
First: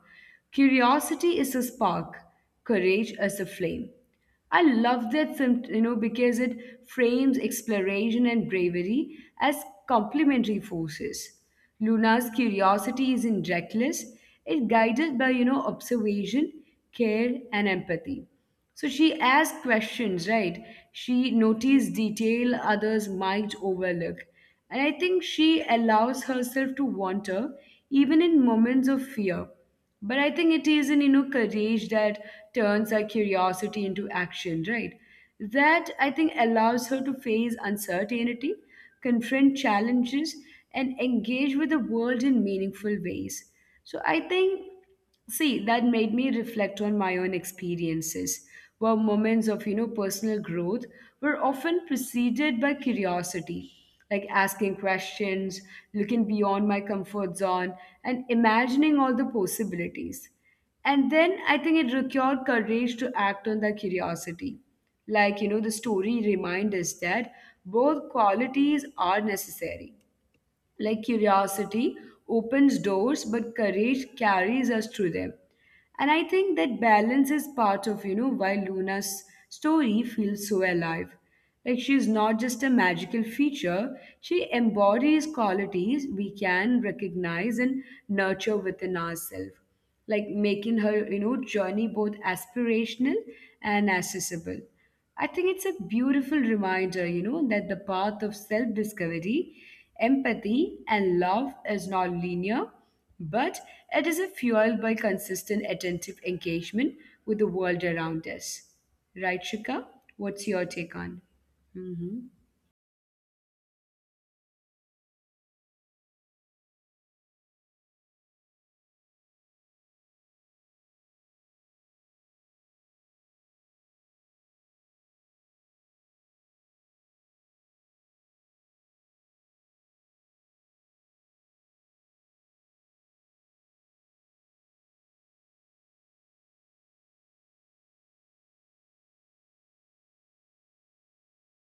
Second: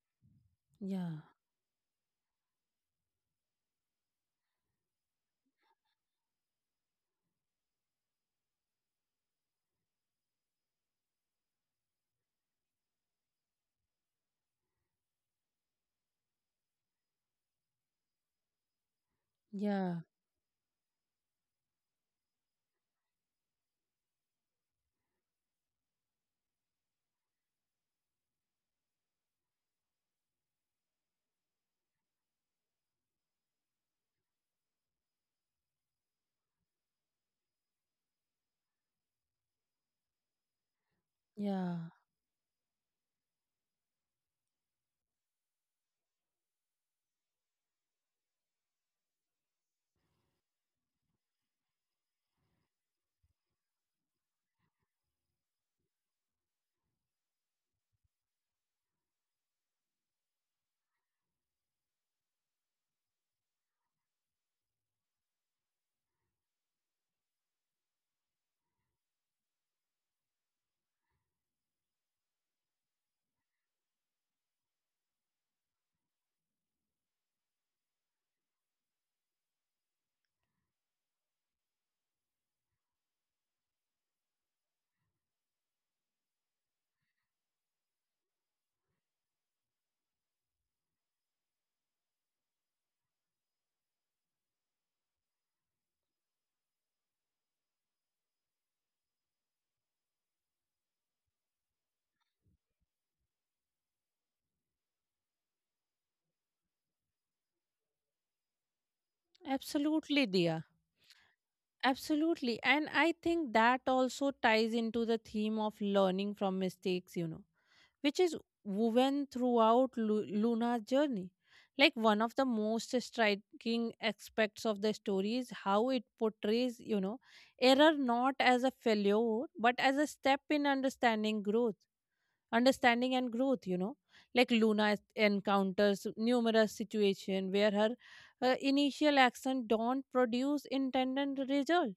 Speaker 2: yeah,
Speaker 1: Curiosity is a spark, courage is a flame. I love that, you know, because it frames exploration and bravery as complementary forces. Luna's curiosity isn't reckless, it's guided by, observation, care, and empathy. So she asked
Speaker 2: yeah,
Speaker 1: questions, right? She noticed detail others might overlook. And I think she allows herself to wander even in moments of fear. But I think it is in you know courage that turns her curiosity into action, right? That I think allows her to face uncertainty, confront challenges, and engage with the
Speaker 2: yeah.
Speaker 1: world in meaningful ways. So I think See, that made me reflect on my own experiences, where moments of, personal growth were often preceded by curiosity, like asking questions, looking beyond my comfort zone, and imagining all the possibilities. And then I think it required courage to act on that curiosity. Like, the story reminds us that both qualities are necessary, like curiosity opens doors, but courage carries us through them. And I think that balance is part of, why Luna's story feels so alive. Like she's not just a magical feature, she embodies qualities we can recognize and nurture within ourselves, like making her, journey both aspirational and accessible. I think it's a beautiful reminder, that the path of self discovery, empathy, and love is not linear, but it is fueled by consistent attentive engagement with the world around us. Right, Shika?
Speaker 2: Absolutely,
Speaker 1: What's
Speaker 2: dear.
Speaker 1: your take on? Hmm.
Speaker 2: Absolutely. And I think that also ties into the theme of learning from mistakes, you know, which is woven throughout Luna's journey. Like one of the most striking aspects of the story is how it portrays, you know, error not as a failure, but as a step in understanding and growth, you know. Like Luna encounters numerous situations where her initial action don't produce intended result,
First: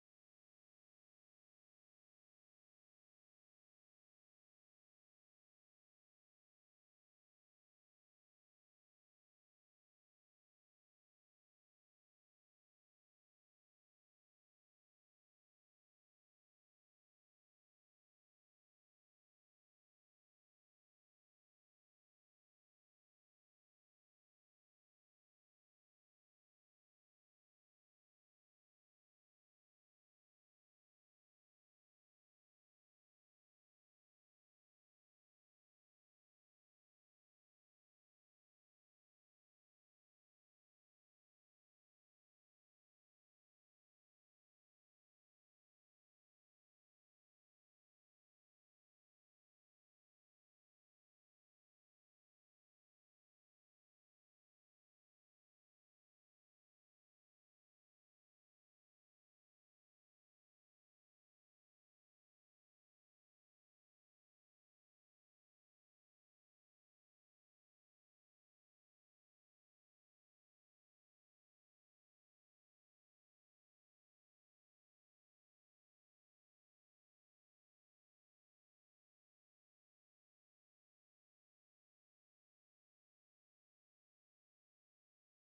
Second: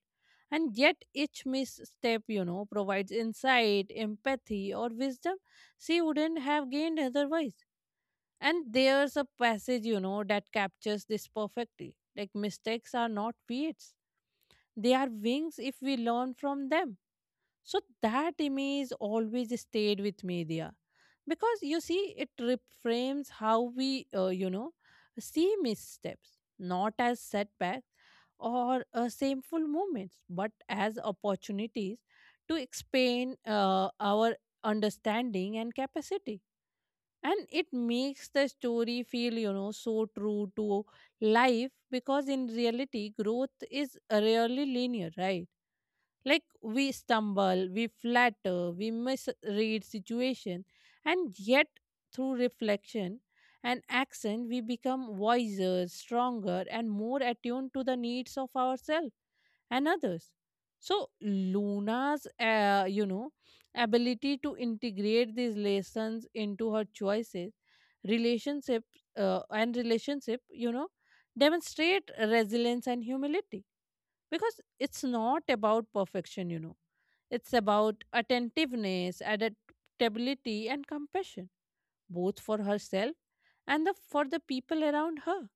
Speaker 2: and yet, each misstep, you know, provides insight, empathy, or wisdom she wouldn't have gained otherwise. And there's a passage, you know, that captures this perfectly. Like, mistakes are not weights, they are wings if we learn from them. So, that image always stayed with me there, because you see it reframes how we, you know, see missteps not as setbacks or shameful moments, but as opportunities to expand our understanding and capacity. And it makes the story feel, you know, so true to life because in reality growth is rarely linear, right? Like we stumble, we flatter, we misread situation, and yet through reflection and action we become wiser, stronger, and more attuned to the needs of ourselves and others. So Luna's, you know, ability to integrate these lessons into her choices, relationship and relationship, you know, demonstrate resilience and humility, because it's not about perfection, you know. It's about attentiveness, adaptability, and compassion, both for herself and for the people around her.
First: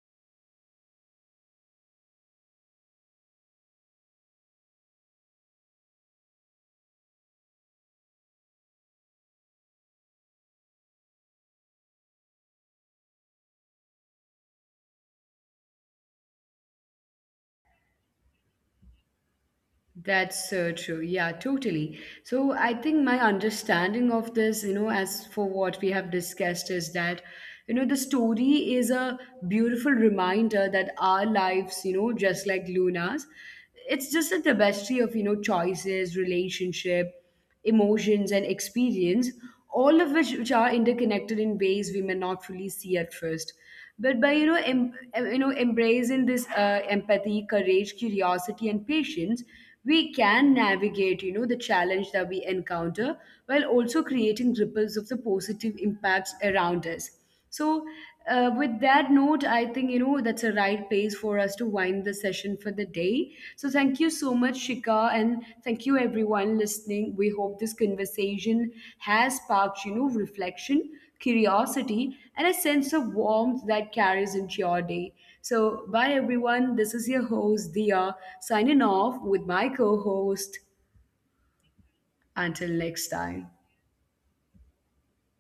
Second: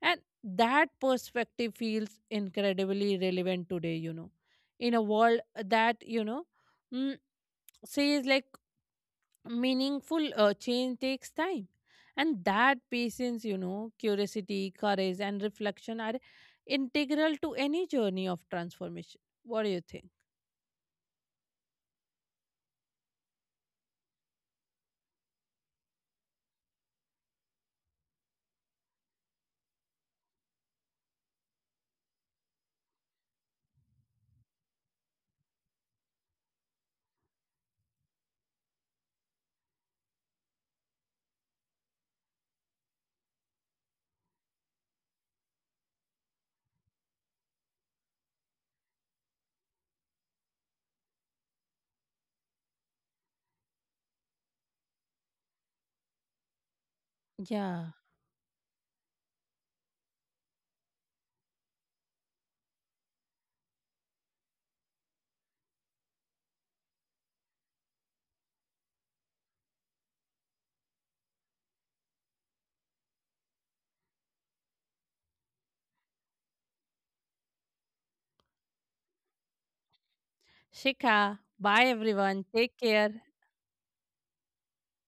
Speaker 2: And that perspective feels incredibly relevant today, you know, in a world that, you know, mm, says like meaningful change takes time, and that patience, you know, curiosity, courage, and reflection are integral to any journey of transformation. What do you think?
Speaker 1: That's so true. Yeah, totally. So I think my understanding of this, as for what we have discussed, is that, the story is a beautiful reminder that our lives, just like Luna's, it's just a tapestry of, choices, relationship, emotions and experience, all of which are interconnected in ways we may not fully see at first, but by you know you know embracing this empathy, courage, curiosity and patience, we can navigate you know the challenge that we encounter while also creating ripples of the positive impacts around us. So,
Speaker 2: Yeah.
Speaker 1: with that note, I think you know that's a right place for us to wind the session for the day. So, thank you so much, Shika, and thank you everyone listening. We hope this conversation has sparked you know reflection, curiosity, and a sense of warmth that carries into your day. So, bye everyone. This is your host Dia signing off with my co-host.
Speaker 2: Shikha, bye
Speaker 1: Until
Speaker 2: everyone, take
Speaker 1: next
Speaker 2: care.
Speaker 1: time.